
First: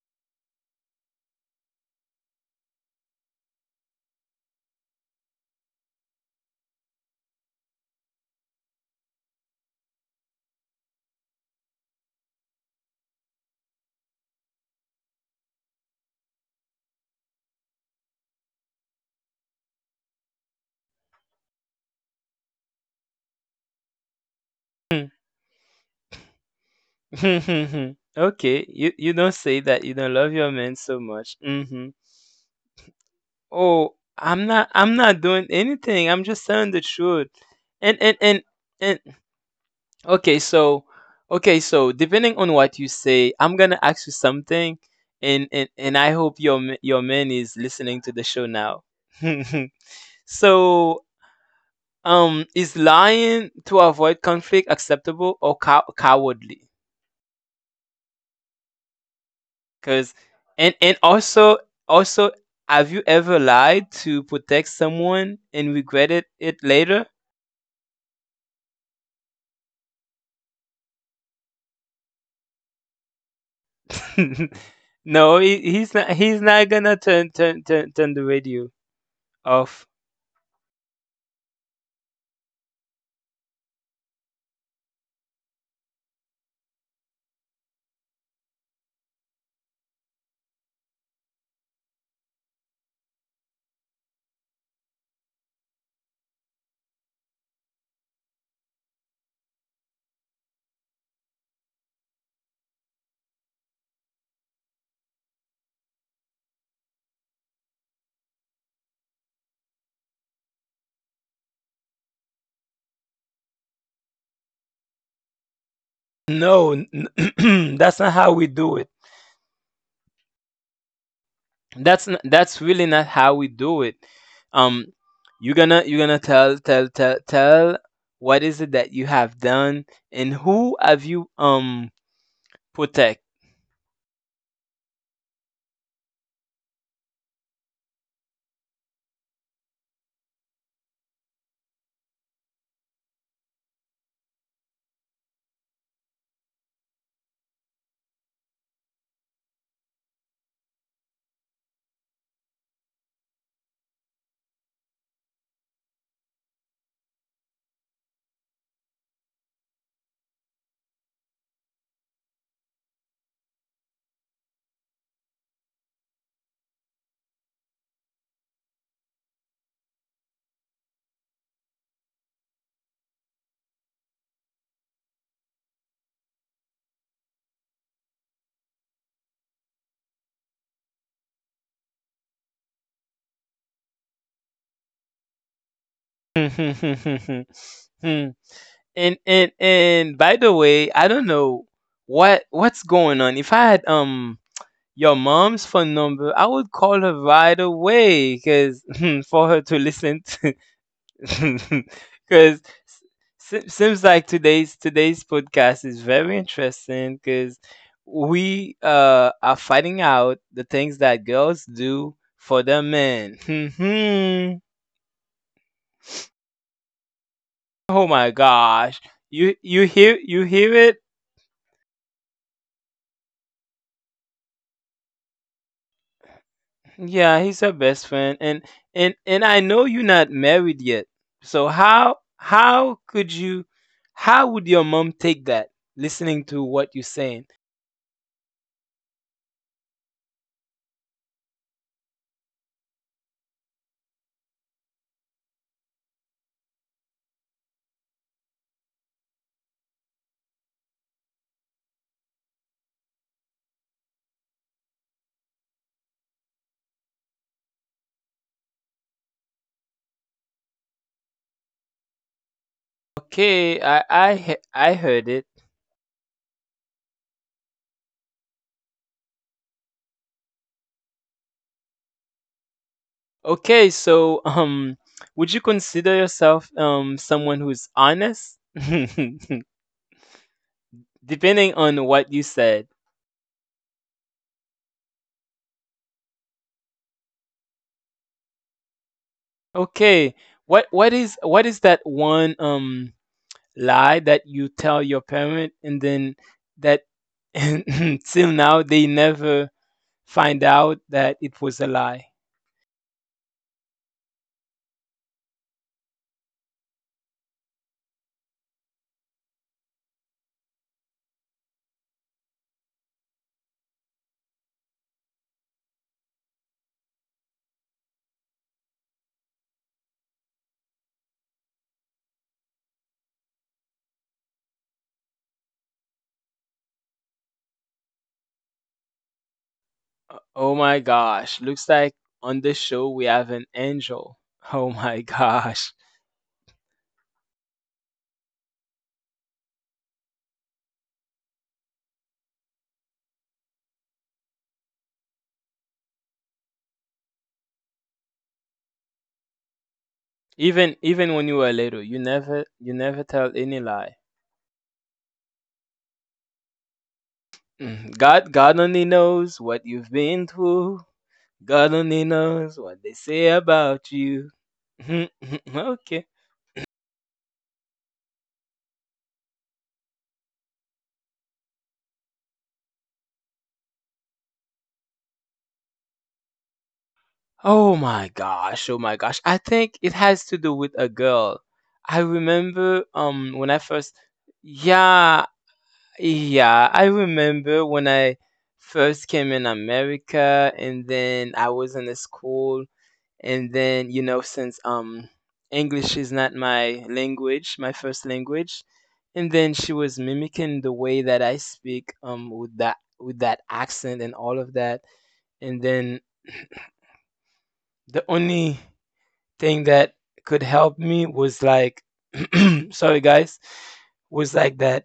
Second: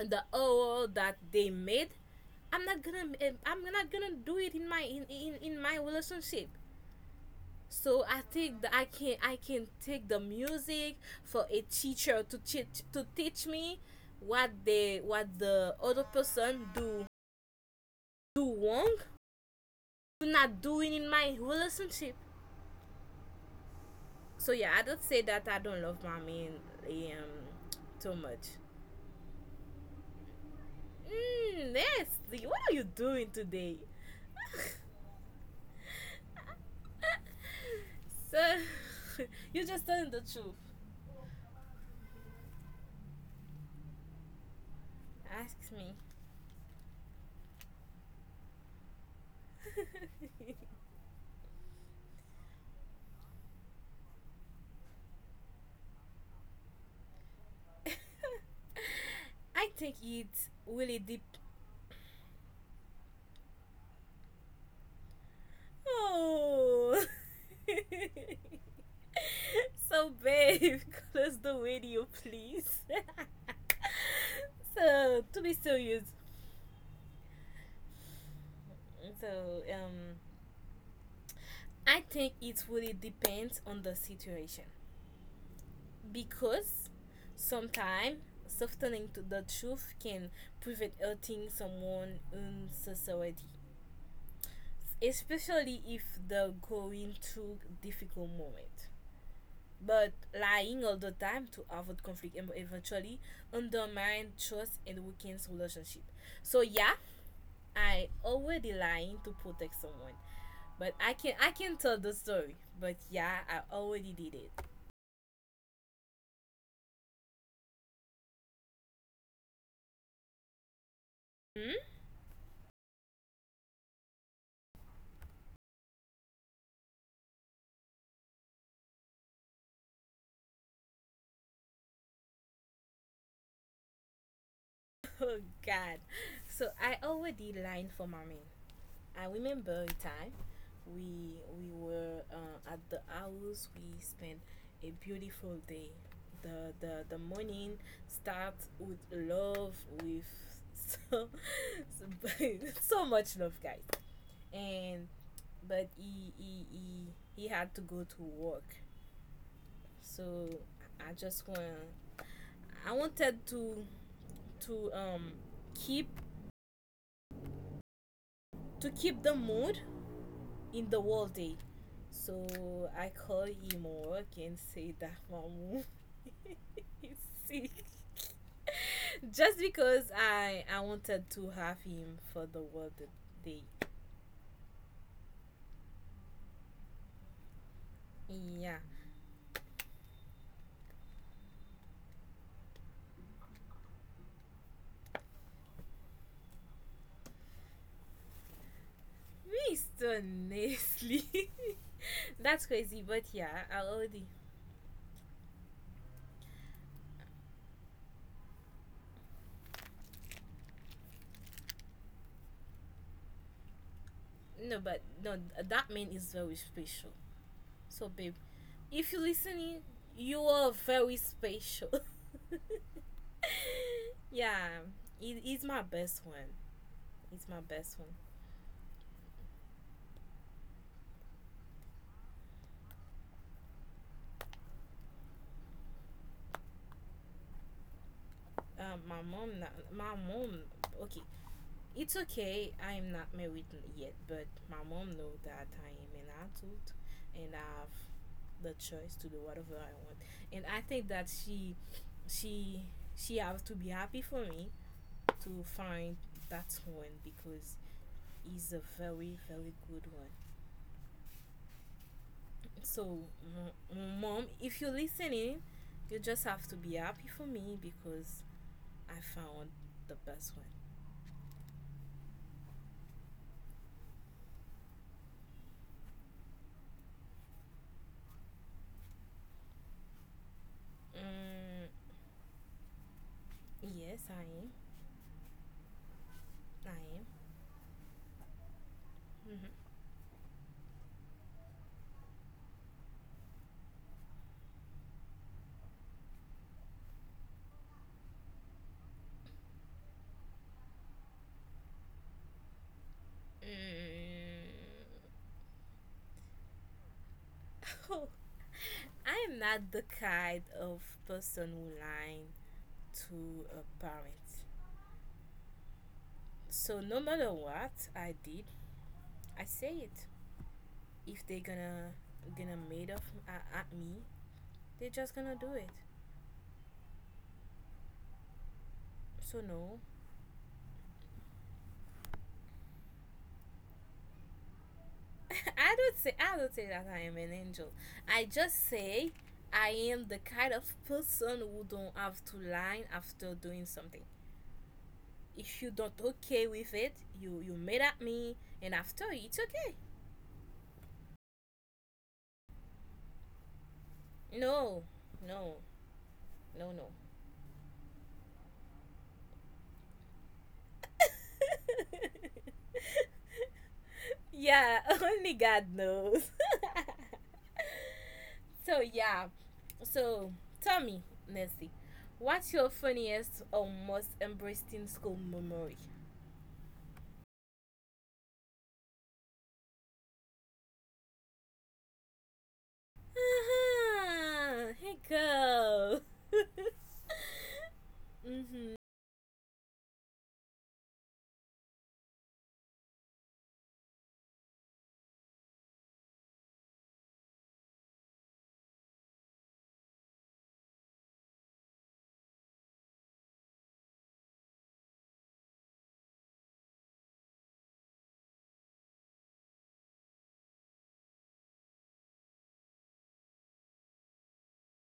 B: in the oral that they made, I'm not gonna do it in my in my relationship. So I think that I can take the music for a teacher to teach me what they what the other person do do wrong to not doing in my relationship. So yeah, I don't
A: Hmm.
B: say that I don't love my man too much.
A: Okay. You don't say that you don't love your man so much.
B: Mm,
A: Hmm.
B: Nestle, what are you doing today?
A: Oh, I'm not doing anything. I'm just telling the truth. And and and
B: Sir,
A: and
B: you just telling the
A: okay,
B: truth.
A: so okay, so depending on what you say, I'm gonna ask you something, and
B: Ask
A: and
B: me.
A: and I hope your your man is listening to the show now. So is lying to avoid conflict acceptable or cow- cowardly?
B: I think
A: Cause
B: it's
A: and
B: really deep.
A: also also have you ever lied to protect someone and regretted it
B: Oh.
A: later?
B: so, babe, close the video, please. so,
A: No,
B: to be
A: he, he's
B: serious,
A: not. He's not gonna turn the radio
B: so
A: off.
B: I think it really depends on the situation, because sometimes softening to the truth can prevent hurting someone in society, especially if they're going through a difficult moment. But lying all the time to avoid conflict and eventually undermine trust and weakens relationship. So yeah, I already lying to protect someone, but I can tell the story. But yeah, I already did it.
A: No, n- that's not how we do it.
B: Hmm?
A: That's n that's really not how we do it. Um, you're gonna you're gonna tell what is it that you have done and who have you protect.
B: Oh God! So I already lined for mommy. I remember a time we were at the house. We spent a beautiful day. The morning start with love with so so so much love, guys. And but he had to go to work. So I just want I wanted to to um keep keep the mood in the whole day. So I call Imo and say that Mamu is sick. Just because I wanted to have him for the whole day.
A: Hmm.
B: Yeah.
A: And By the way, I don't know what what's going on. If I had your mom's phone number, I would call her right away because for her to
B: Mr.
A: listen to.
B: Nestle.
A: Because
B: That's crazy, but yeah, I
A: seems
B: already
A: like today's podcast is very interesting because we are finding out the things that girls do for the men.
B: no but no that man is very special. So
A: Oh
B: babe,
A: my gosh,
B: if you're
A: you
B: listening,
A: you hear
B: you
A: you
B: are
A: hear it?
B: very special. yeah, it's my best one.
A: Yeah,
B: It's my
A: he's her
B: best one.
A: best friend, and I know you're not married yet. So how could you, how would your mom take that? Listening to what you're saying.
B: My mom, not, my mom. Okay, it's okay. I am not married yet, but my mom know that I am an adult and I have the choice to do whatever I want. And I think that she, she has to be happy for me to find that one because he's a very, very good one. So,
A: Okay, I
B: m- mom, if you're
A: I heard it.
B: listening, you just have to be happy for me because I found the best one.
A: Okay, so would you consider yourself someone who's honest? Depending
B: Mm,
A: on what you said.
B: yes, I am. I am. Mhm.
A: Okay, what is what is that one lie that you tell your parent and then that till now they never find out that it was a lie.
B: Mm, oh, I am not the kind of person who lying to a parent. So no matter what I did, I say it. If they gonna made up at me, they just gonna do it. So no,
A: Oh my gosh, looks like on this show we have an angel. Oh my
B: I
A: gosh.
B: don't say I don't say that I am an angel. I just say I am the kind of person who don't have to lie after doing something. If you don't okay with it, you mad at me, and after it's okay.
A: Even when you were little, you never tell any lie.
B: No, no, no, no.
A: Mm, God only knows what you've been through. God only knows what they say about you.
B: Yeah, only God
A: Okay.
B: knows. So yeah, so tell me, Nancy, what's your funniest or most embarrassing school memory?
A: Oh my gosh, oh my gosh. I think it has to do with a girl. I remember when I first
B: Uh-huh. Here
A: Yeah,
B: go.
A: yeah, I remember when I first came in America, and then I was in the school. And then since English is not my language, my first language, and then she was mimicking the way that I speak, with that accent and all of that. And then the only thing that could help me was like sorry guys, was like that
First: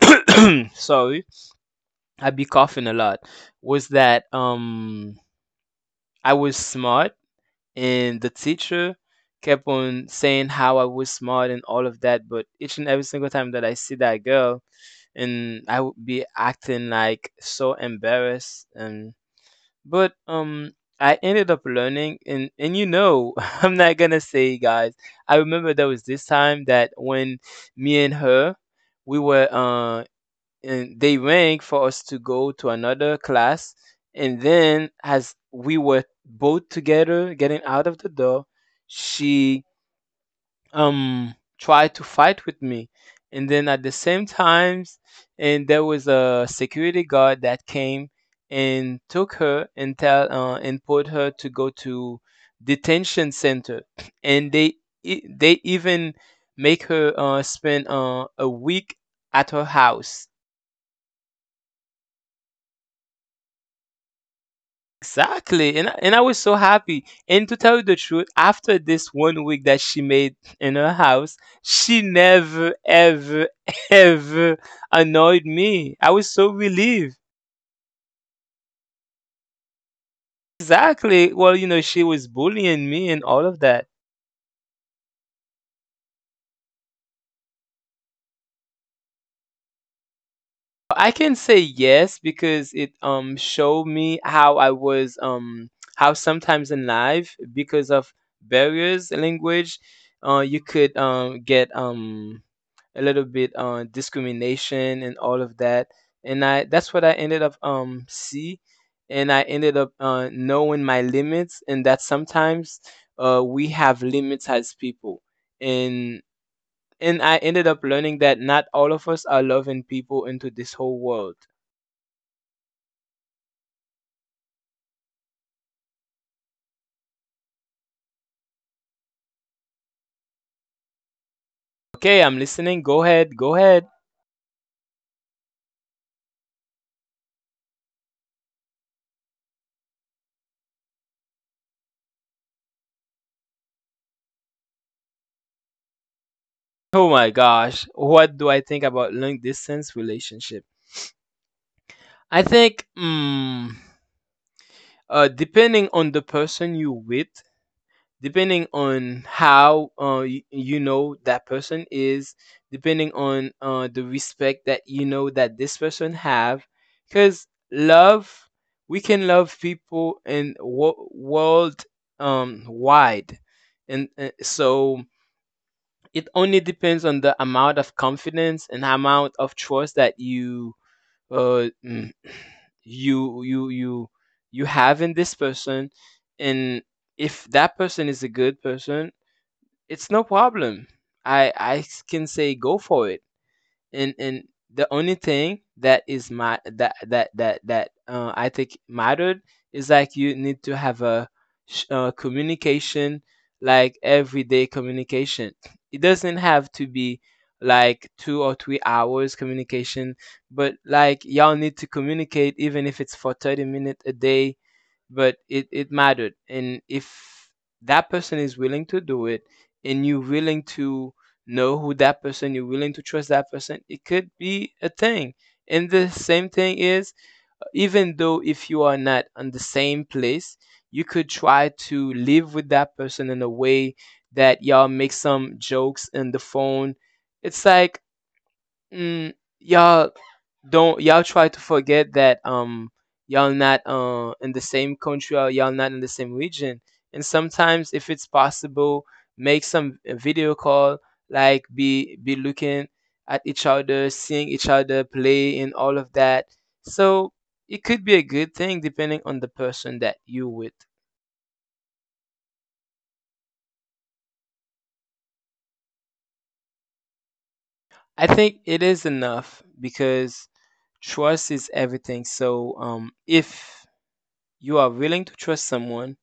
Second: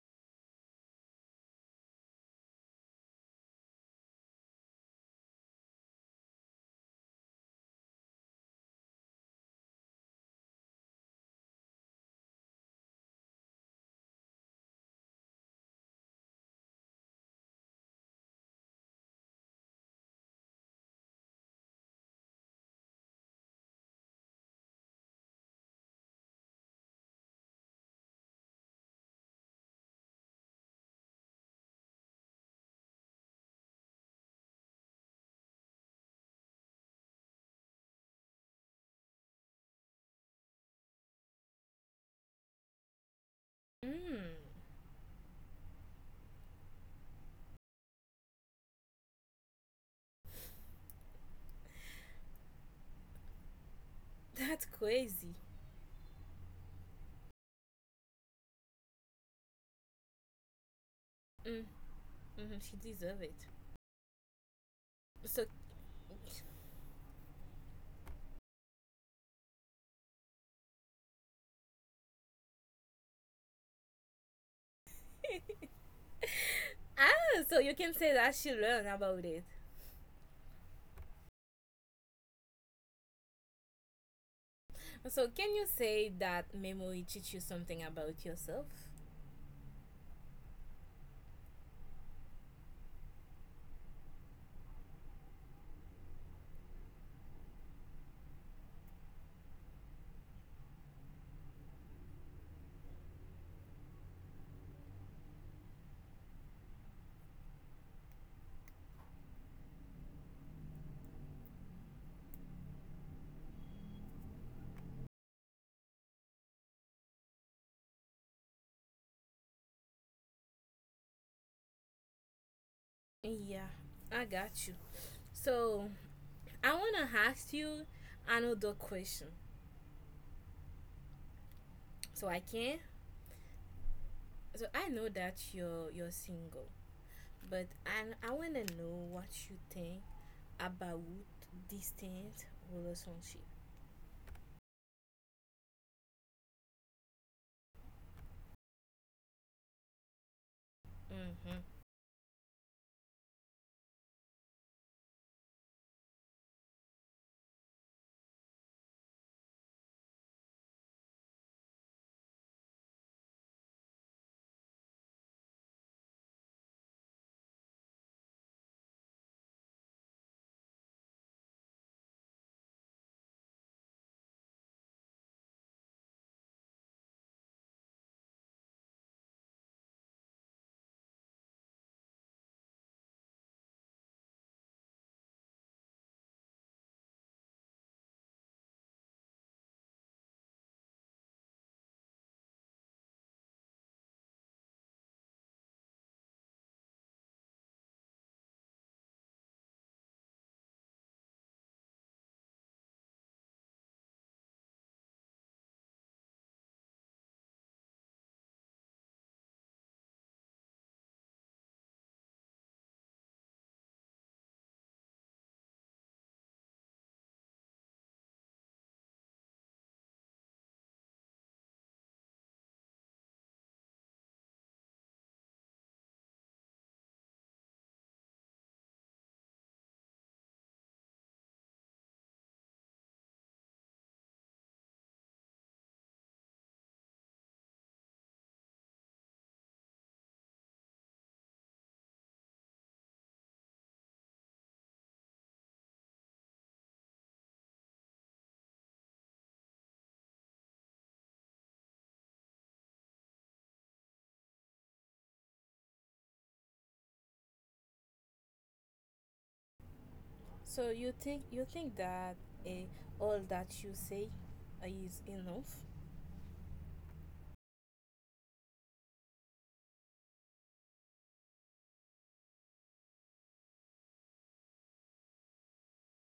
A: sorry, I'd be coughing a lot, was that I was smart. And the teacher kept on saying how I was smart and all of that, but each and every single time that I see that girl, and I would be acting like so embarrassed. And but I ended up learning. And you know, I'm not gonna say, guys. I remember there was this time that, when me and her, we were and they rang for us to go to another class. And then, as we were both together getting out of the door, she try to fight with me, and then at the same
B: mm,
A: times, and there was a security guard that came and took her, and put her to go to detention center. And
B: that's crazy.
A: they even make her spend a week at her house.
B: Mm, hmm, she deserves it. So
A: Exactly. And I was so happy. And to tell you the truth, after this one week that she made in her house, she never ever ever annoyed me. I was so relieved.
B: so you can say that she learned about it.
A: Exactly. Well, you know, she was bullying me and all of that.
B: So can you say that memory teach you something about yourself?
A: I can say yes, because it showed me how I was, how sometimes in life, because of barriers in language, you could get a little bit on discrimination and all of that. And I That's what I ended up, see. And I ended up, knowing my limits, and that sometimes we have limits as people. And and I ended up learning that not all of us are loving people into this whole world.
B: Yeah, I got you. So I wanna ask you another question.
A: Okay,
B: So I
A: I'm
B: can.
A: listening. Go ahead. Go ahead.
B: So I know that you're single, but and I wanna know what you think about distant relationship.
A: Oh my gosh, what do I think about long distance relationship?
B: Mm-hmm.
A: I think, depending on the person you with, depending on how, you know that person is, depending on, the respect that you know that this person have. Because love, we can love people in world, wide. And, so, it only depends on the amount of confidence and amount of trust that you, uh, mm, you you you you have in this person. And if that person is a good person, it's no problem. I can say, go for it. And the only thing that is my that that that that I think mattered is, like, you need to have a communication, like everyday communication. It doesn't have to be like 2 or 3 hours communication, but like y'all need to communicate even if it's for 30 minutes a day, but it mattered. And if that person is willing to do it, and you're willing to know who that person, you're willing to trust that person, it could be a thing. And the same thing is, even though if you are not on the same place, you could try to live with that person in a way that y'all make some jokes in the phone. It's like, mm, y'all don't y'all try to forget that y'all not in the same country, or y'all not in the same region. And sometimes, if it's possible, make some a video call, like be looking at each other, seeing each other play and all of that. So it could be a good thing depending on the person that you with.
B: So you think that eh, all that you say is enough?
A: I think it is enough, because trust is everything. So, if you are willing to trust someone,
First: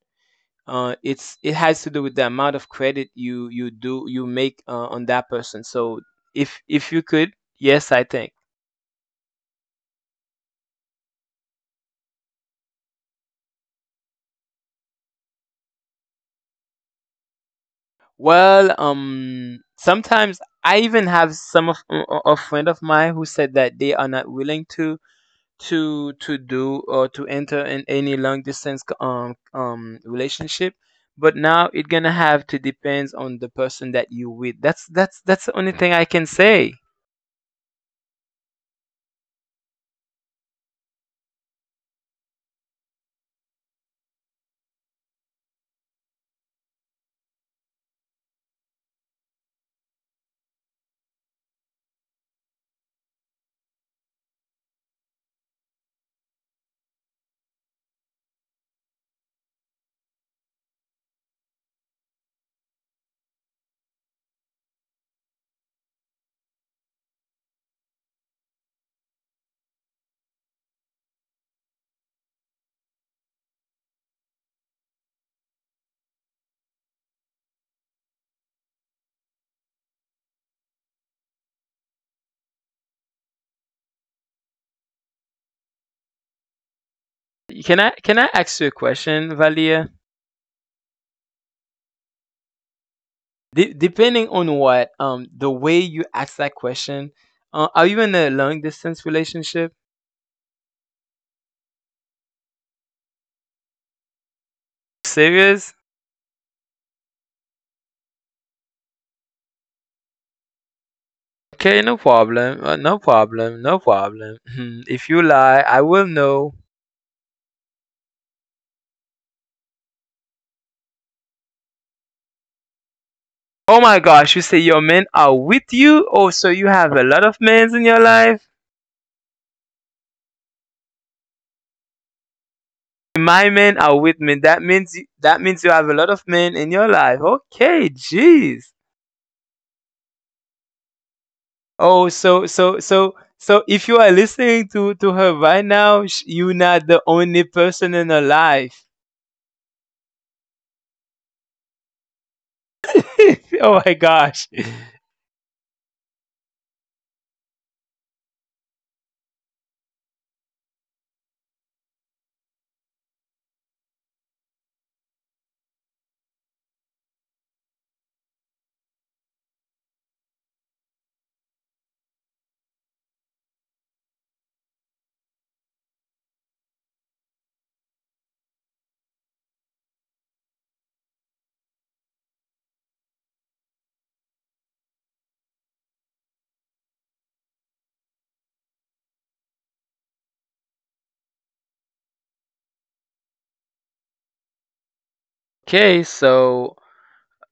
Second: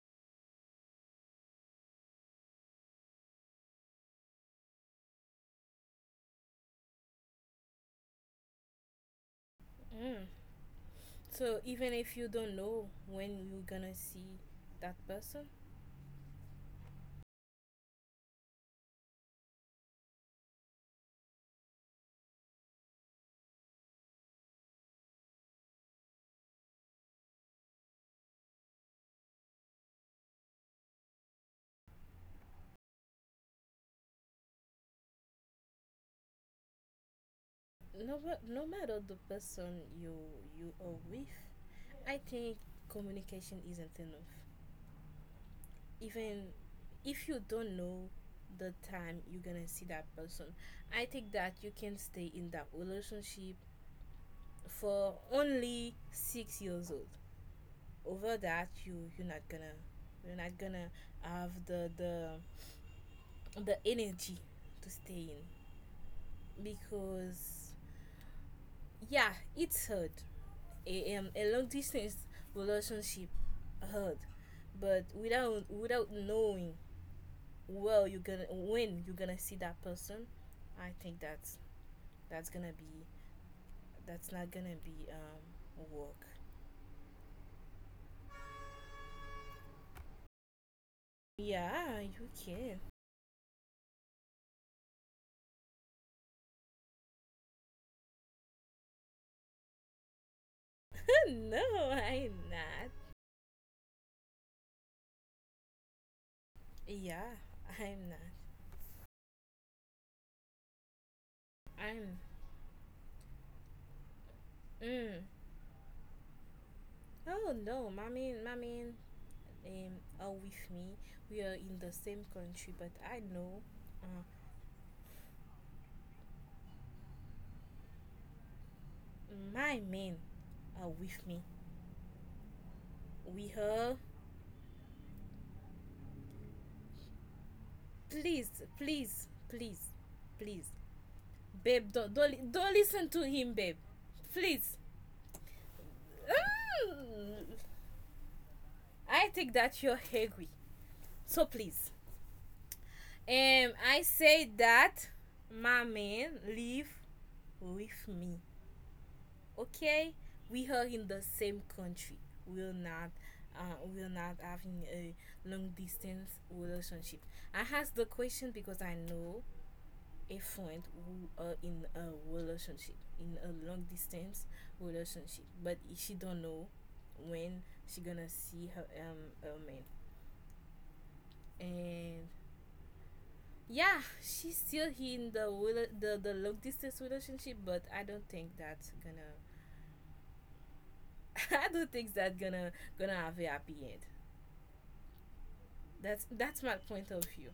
A: it has to do with the amount of credit you make, on that person. So, if you could, yes, I think.
B: Mm. So even if you don't know when you're gonna see that person,
A: Well, sometimes I even have some of a friend of mine who said that they are not willing to do or to enter in any long distance relationship. But now it gonna have to depends on the person that you with. That's the only thing I can say.
B: no, no matter the person you are with, I think communication isn't enough. Even if you don't know the time you're gonna see that person, I think that you can stay in that relationship for only 6 years old. Over that, you're not gonna you're not gonna have the energy to stay in, because yeah, it's hard. A long distance relationship, hard. But without knowing well you're gonna when you're gonna see that person, I think that's gonna be that's not gonna be work.
A: Can I ask you a question, Valia?
B: Yeah, you can.
A: Depending on what, the way you ask that question, are you in a long distance relationship?
B: No, I'm not.
A: Serious?
B: Yeah, I'm not.
A: Okay, no
B: I'm
A: problem. No problem. No problem. If
B: mm.
A: you lie, I will know.
B: Oh no, mommy mommy, are with me. We are in the same country, but I know,
A: Oh my
B: uh,
A: gosh, you say your men are with you? Oh, so you have a lot of men in your life?
B: my men are with me.
A: My
B: We
A: men
B: are,
A: are with me. That means, that means you have a lot of men in your life. Okay,
B: please,
A: jeez.
B: please, please, please, babe,
A: Oh, so,
B: don't listen to him, babe.
A: if you are listening
B: Please.
A: to her right now, you're not the only
B: Mm.
A: person in her life.
B: I think that you're angry, so please.
A: Oh my
B: I say
A: gosh.
B: that my man live with me. Okay, we are in the same country. We're not uh, we're not having a long distance relationship. I asked the question because I know a friend who are in a relationship, in a long distance relationship, but she don't know when she gonna see her her man. And yeah, she's still in the the long distance relationship, but I don't think that's gonna. I don't think that's gonna have a happy end.
A: Okay,
B: That's my
A: so
B: point of view.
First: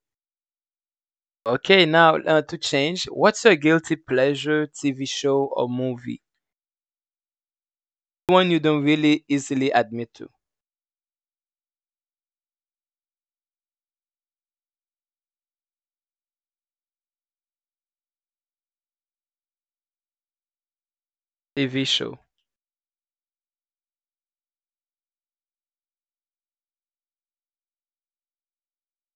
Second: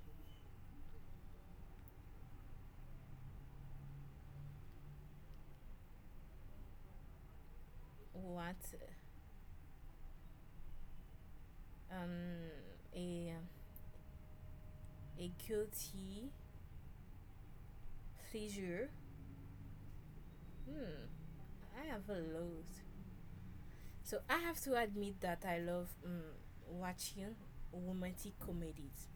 A: okay now, to change. What's your guilty pleasure TV show or movie? One
B: What?
A: you don't really easily admit to.
B: um a a guilty pleasure? Hmm.
A: TV
B: I have
A: show.
B: a lot. So I have to admit that I love watching romantic comedies.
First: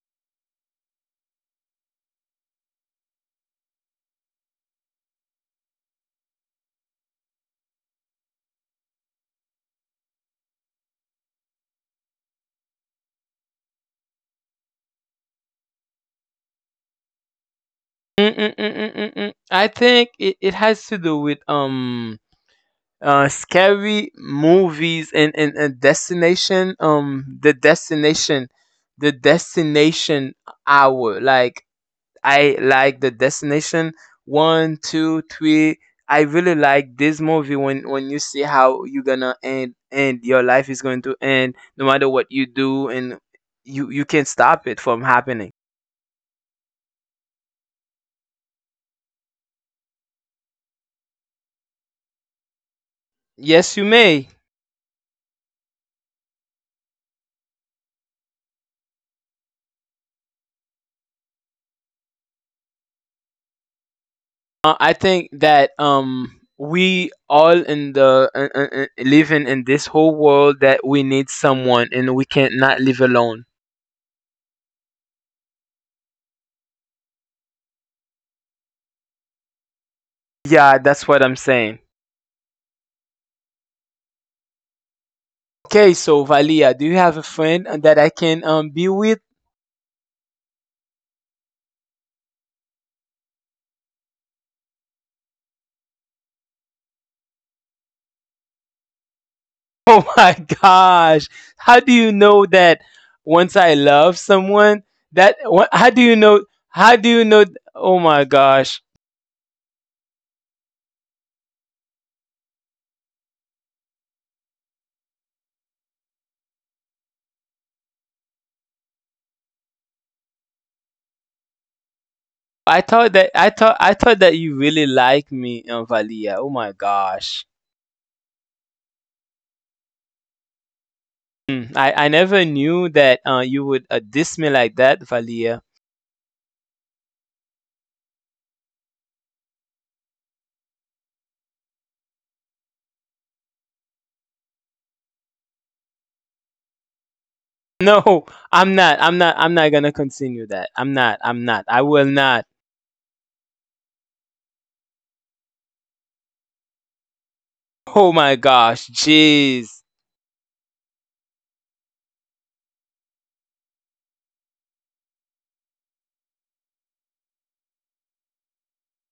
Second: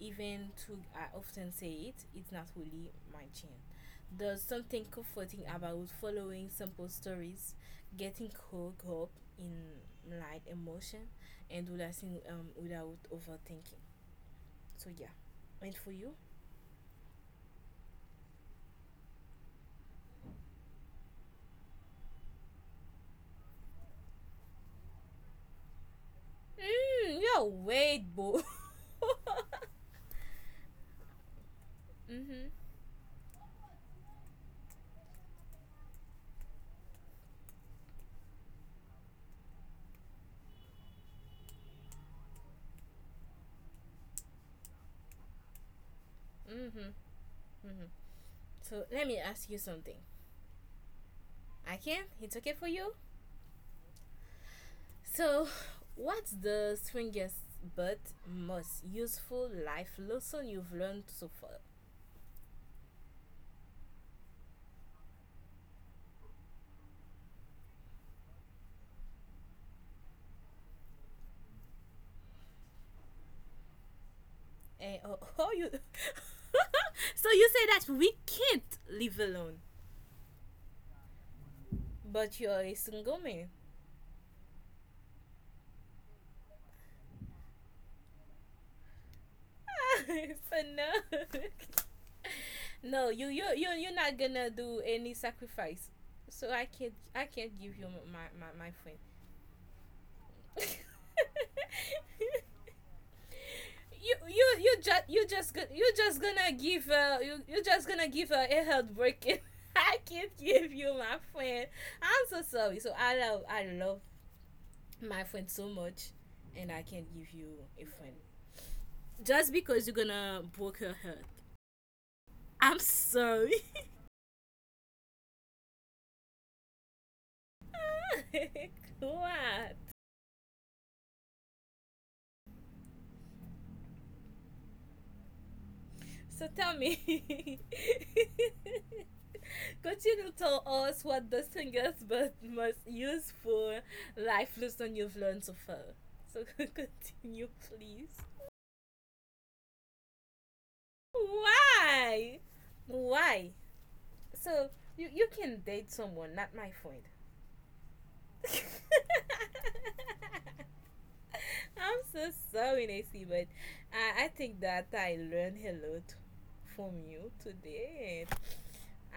B: Even to I often say it, it's not really my genre. There's something comforting about following simple stories, getting caught up in light emotion, and do that thing without overthinking. So yeah, and for you?
A: Mm-mm-mm-mm-mm. I think it has to do with, scary movies, and destination,
B: You're
A: the
B: way bo.
A: destination the destination hour, like
B: Mhm,
A: I like the destination 1, 2, 3. I really like this movie, when you see how you're gonna end your life, is going to end no matter what you do, and you can't stop it from happening.
B: mhm, mhm. So let me ask you something. I can. It's okay for you.
A: Yes, you may.
B: So, what's the strongest but most useful life lesson you've learned so far?
A: I think that, we all in the, living in this whole world, that we need someone and we can't not live alone.
B: And oh, how you? So you say that we can't live alone,
A: Yeah, that's what I'm saying.
B: but you're a single man.
A: Okay, so Valia, do you have a friend that I can, be with?
B: So no, no, you're not gonna do any sacrifice. So I can't give you my friend.
A: Oh my gosh! How do you know that once I love someone, that
B: You
A: how do
B: just
A: you
B: gonna
A: know?
B: give
A: How do you know? Oh my
B: her a
A: gosh!
B: health break. I can't give you my friend. I'm so sorry. So I love my friend so much, and I can't give you a friend just because you're gonna broke her heart. I'm
A: I thought that
B: sorry.
A: I thought that you really like me, Valia. Oh my gosh!
B: What?
A: Mm, I never knew that you would diss me like that, Valia.
B: So tell me. Continue to tell us what the strongest but most useful life lesson you've learned so far. So continue, please.
A: No, I'm not. I'm not. I'm not gonna continue that. I'm not. I'm not. I will
B: Why?
A: not.
B: Why? So you can date someone, not my friend.
A: Oh my gosh, jeez.
B: I'm so sorry, Nancy, but I think that I learned a lot from you today.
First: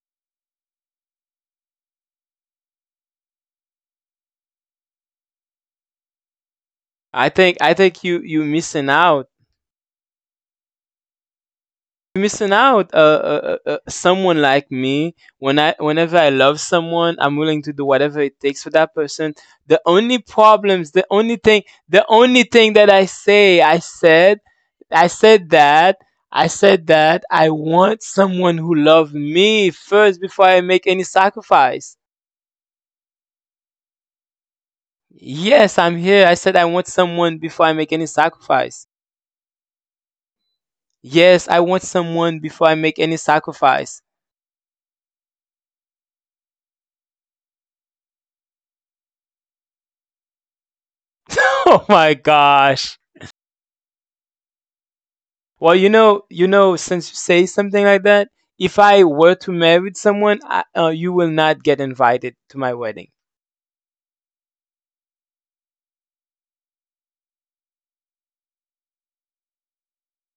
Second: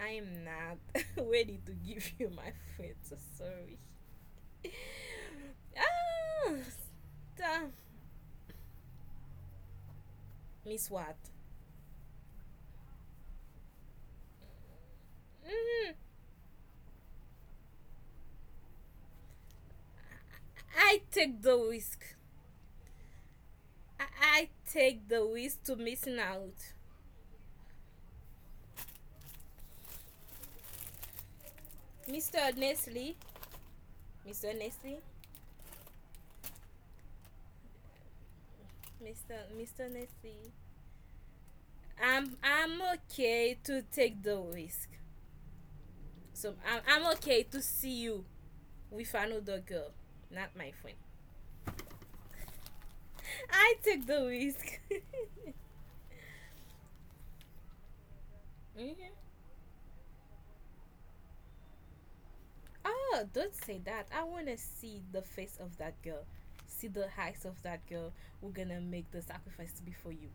B: I am not ready to give you my friend, so sorry. ah,
A: I think
B: Damn.
A: I think you missing out.
B: Miss what?
A: Missing out. Someone like me,
B: Mm.
A: whenever I love someone, I'm willing to do whatever it takes for that person. The only problems,
B: I
A: the only
B: take the
A: thing, the
B: risk.
A: only thing that I say,
B: I, I
A: I
B: take the
A: said
B: risk to
A: that,
B: missing
A: I
B: out.
A: said that I want someone who loves me first before I make any sacrifice.
B: Mr. Nestle, Mr. Nestle,
A: Yes, I'm here. I said I want someone before I make any sacrifice.
B: Mr. Nestle.
A: Yes, I want
B: I'm
A: someone before I
B: I'm
A: make any
B: okay to
A: sacrifice.
B: take the risk. So I'm okay to see you with another girl, not my friend.
A: Oh my gosh.
B: I take the risk.
A: Well, you know, since you say something like that, if I
B: Mhm.
A: were to marry someone, you will not get invited to my wedding.
B: Oh, don't say that. I want to see the face of that girl, see the eyes of that girl. We're gonna make the sacrifice to be for you.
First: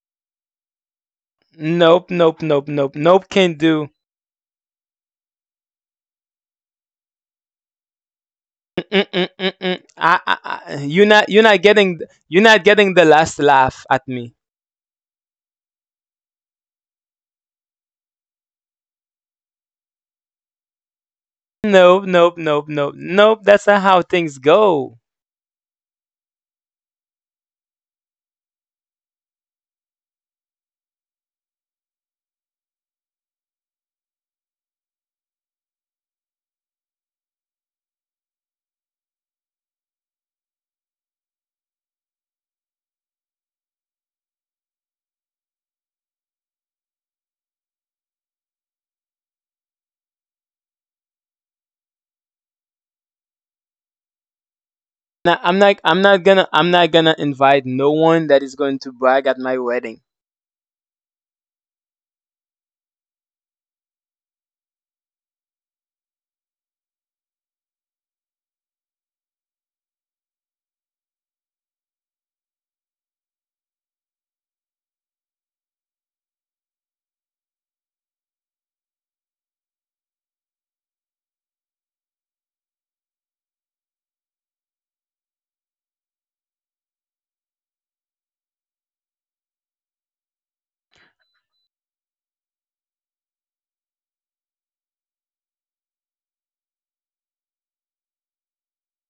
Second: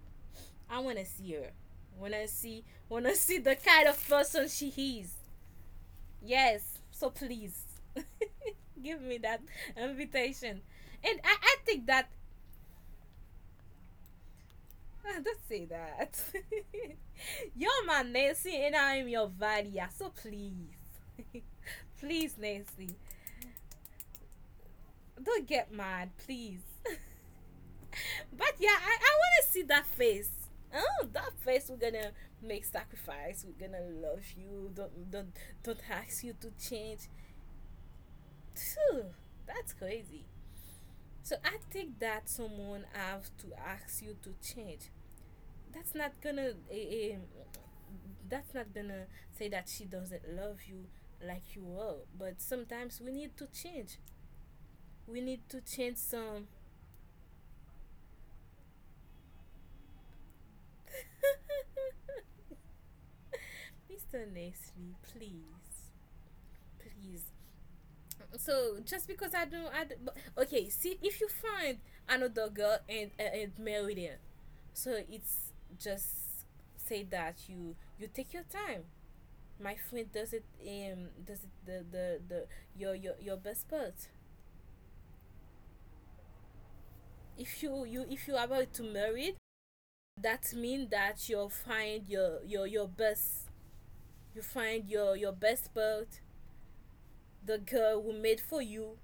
B: I want to see her.
A: Nope, nope, nope, nope,
B: Wanna
A: nope.
B: see
A: Can
B: the kind
A: do.
B: of person she is. Yes. So please, give me that
A: Mm-mm-mm-mm.
B: invitation.
A: I, you're
B: And
A: not,
B: I,
A: you're
B: I
A: not
B: think
A: getting,
B: that.
A: you're not getting the last laugh at me.
B: Don't say that. You're my Nancy and I am your Valia. So please,
A: Nope, nope,
B: please,
A: nope, nope,
B: Nancy,
A: nope. That's not how things go.
B: don't get mad, please. But yeah, I want to see that face. Oh, that face. We're gonna make sacrifice. We're gonna love you. Don't ask you to change. Phew, that's crazy. So I think that someone have to ask you to change. That's not gonna. Eh, that's not gonna say that she doesn't love you like you are. But sometimes we need to change. We
A: Now,
B: need to change some.
A: I'm not gonna invite no one that is going to brag at my wedding.
B: Mr. Nestle, please. Please. So just because I don't, but- okay. See, if you find another girl and marry her, so it's just say that you take your time. My friend does it. Does it the the your your best part. If you are about to marry, that means that you'll find your your best. You find your best part. The girl who made for you.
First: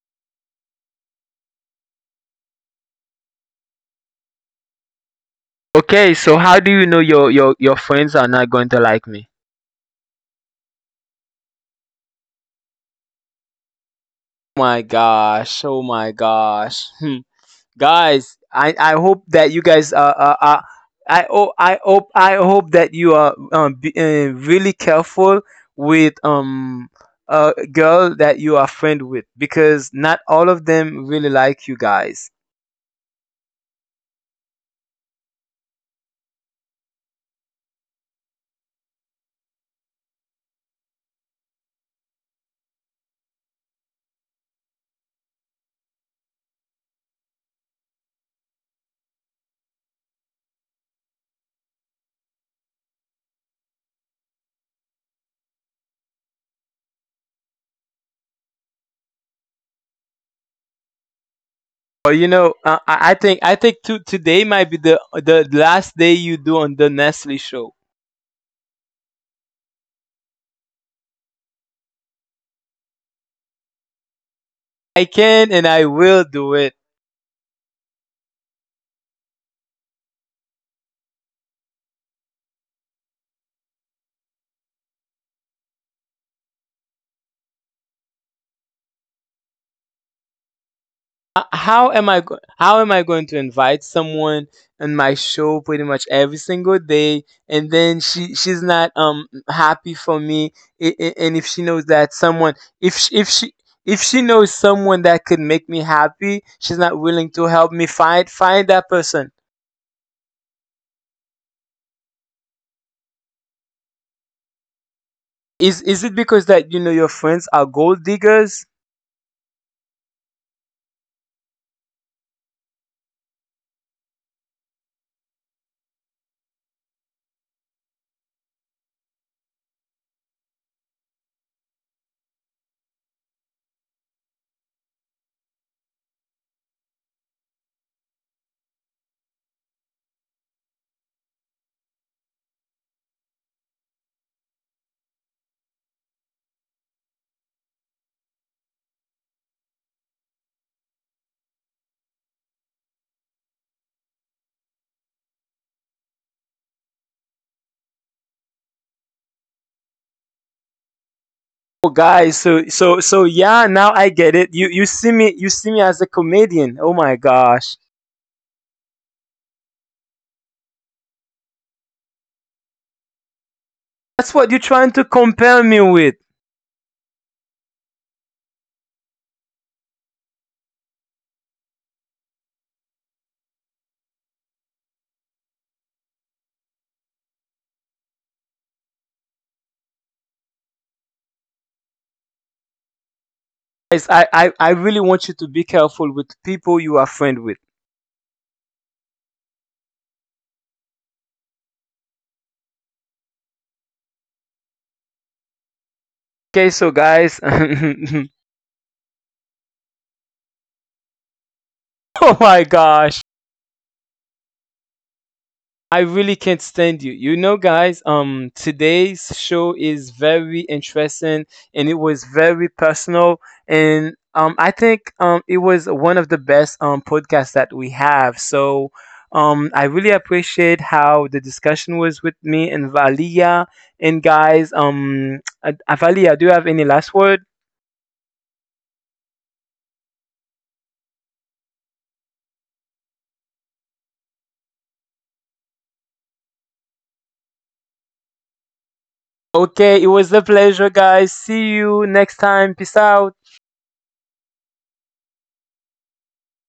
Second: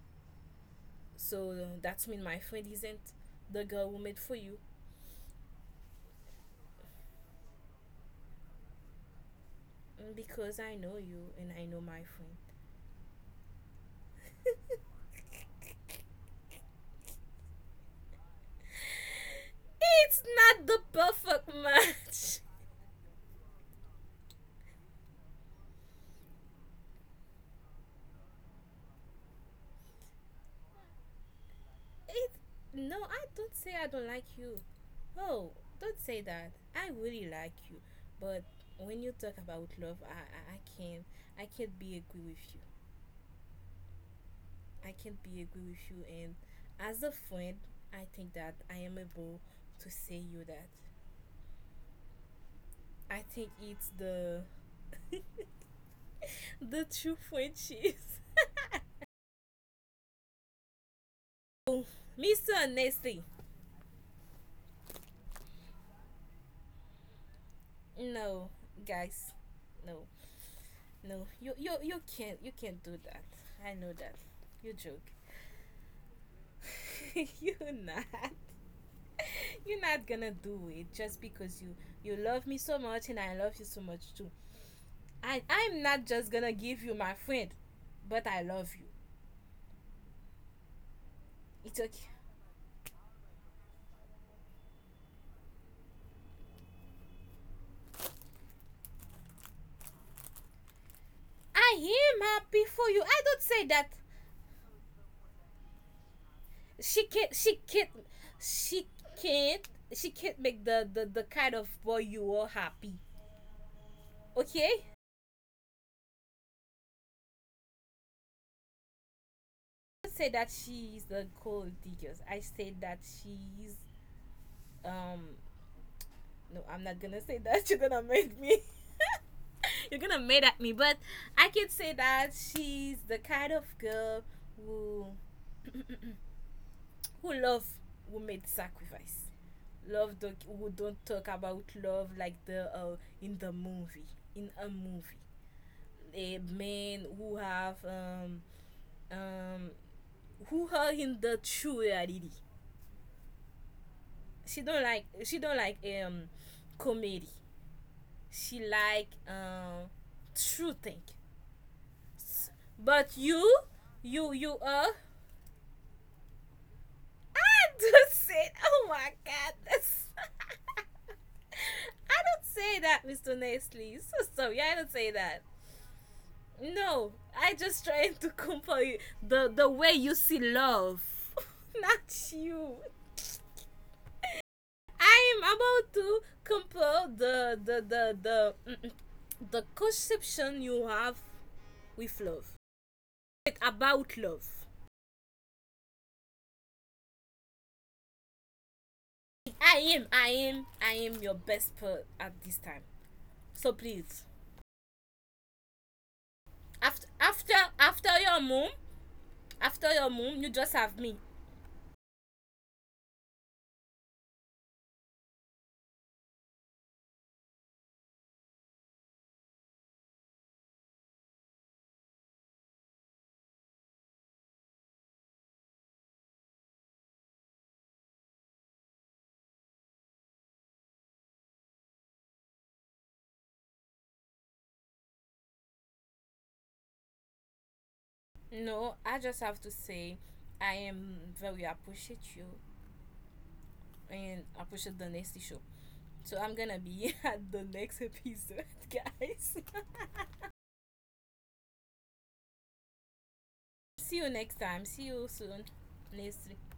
B: So that's mean my friend isn't the girl who made for you.
A: Okay, so how do you know your friends are not going to like me?
B: Mm, because I know you and I know my friend.
A: My gosh. Oh my gosh. Hmm. Guys, I hope that you guys are,
B: It's not the
A: I,
B: perfect
A: oh, I hope I
B: match.
A: hope that you are be, really careful with a girl that you are friend with, because not all of them really like you
B: It
A: guys.
B: No, I don't say I don't like you. Oh, don't say that. I really like you, but when you talk about love, I can't be agree with you. I can't be agree with you, and as a friend, I think that I am able to say you that I think it's the the two-foot cheese. Oh,
A: But you know,
B: Mr.
A: I I
B: Nasty.
A: think I think today might be the last day you do on the Nestle show.
B: No, guys, no, no. You can't do that. I know that. You joke.
A: I can and I will do it.
B: You're not. You're not gonna do it just because you love me so much and I love you so much too. I'm not just gonna give you my friend, but I love you.
A: Uh,
B: It's
A: how
B: okay.
A: am I go- how am I going to invite someone in my show pretty much every single day, and then she's not happy for me? And if she knows
B: I
A: that
B: am
A: someone,
B: happy for
A: if
B: you. I
A: she, if
B: don't
A: she
B: say that
A: if she knows someone that could make me happy, she's
B: she
A: not
B: can't
A: willing to
B: she
A: help
B: can't
A: me find
B: she
A: that person.
B: can't she can't make the kind of boy you are happy. Okay, I
A: Is it because that you know your friends are gold diggers?
B: don't say that she's the gold diggers. I say that she's um no, I'm not gonna say that. You're gonna make me, you're gonna mad at me, but I can say that she's the kind of girl who who love, who made sacrifice, love the, who don't talk about love like the in the movie in a movie. A men who have um who are in the true reality. She don't like um comedy. She like true thing.
A: Oh guys, so
B: But you
A: yeah, now I
B: you
A: get
B: you
A: it. You
B: are.
A: you see me as a comedian. Oh my
B: I
A: gosh.
B: don't say oh my god that's. I don't say that, Mr. Nestle. So
A: That's what
B: sorry,
A: you're
B: I don't
A: trying
B: say
A: to
B: that.
A: compare me with.
B: No, I just trying to compare the way you see love, not you. I am about to compare the conception you have with love. It's
A: Guys,
B: about
A: I, I,
B: love.
A: I really want you to be careful with people you are friend with.
B: I am your best part at this time. So please,
A: Okay, so
B: after
A: guys,
B: after after
A: oh
B: your mom, you just have me.
A: my gosh, I really can't stand you. You know, guys, today's show is very interesting, and it was very personal, and I think it was one of the best podcasts that we have. So. I really appreciate how the discussion was with me and Valia. And guys, Valia, do you have any last word?
B: No, I just have to say, I am very appreciate you and appreciate the next show. So I'm gonna be at the next episode, guys.
A: Okay, it was a pleasure, guys. See you next time. Peace out.
B: See you next time. See you soon. Next week.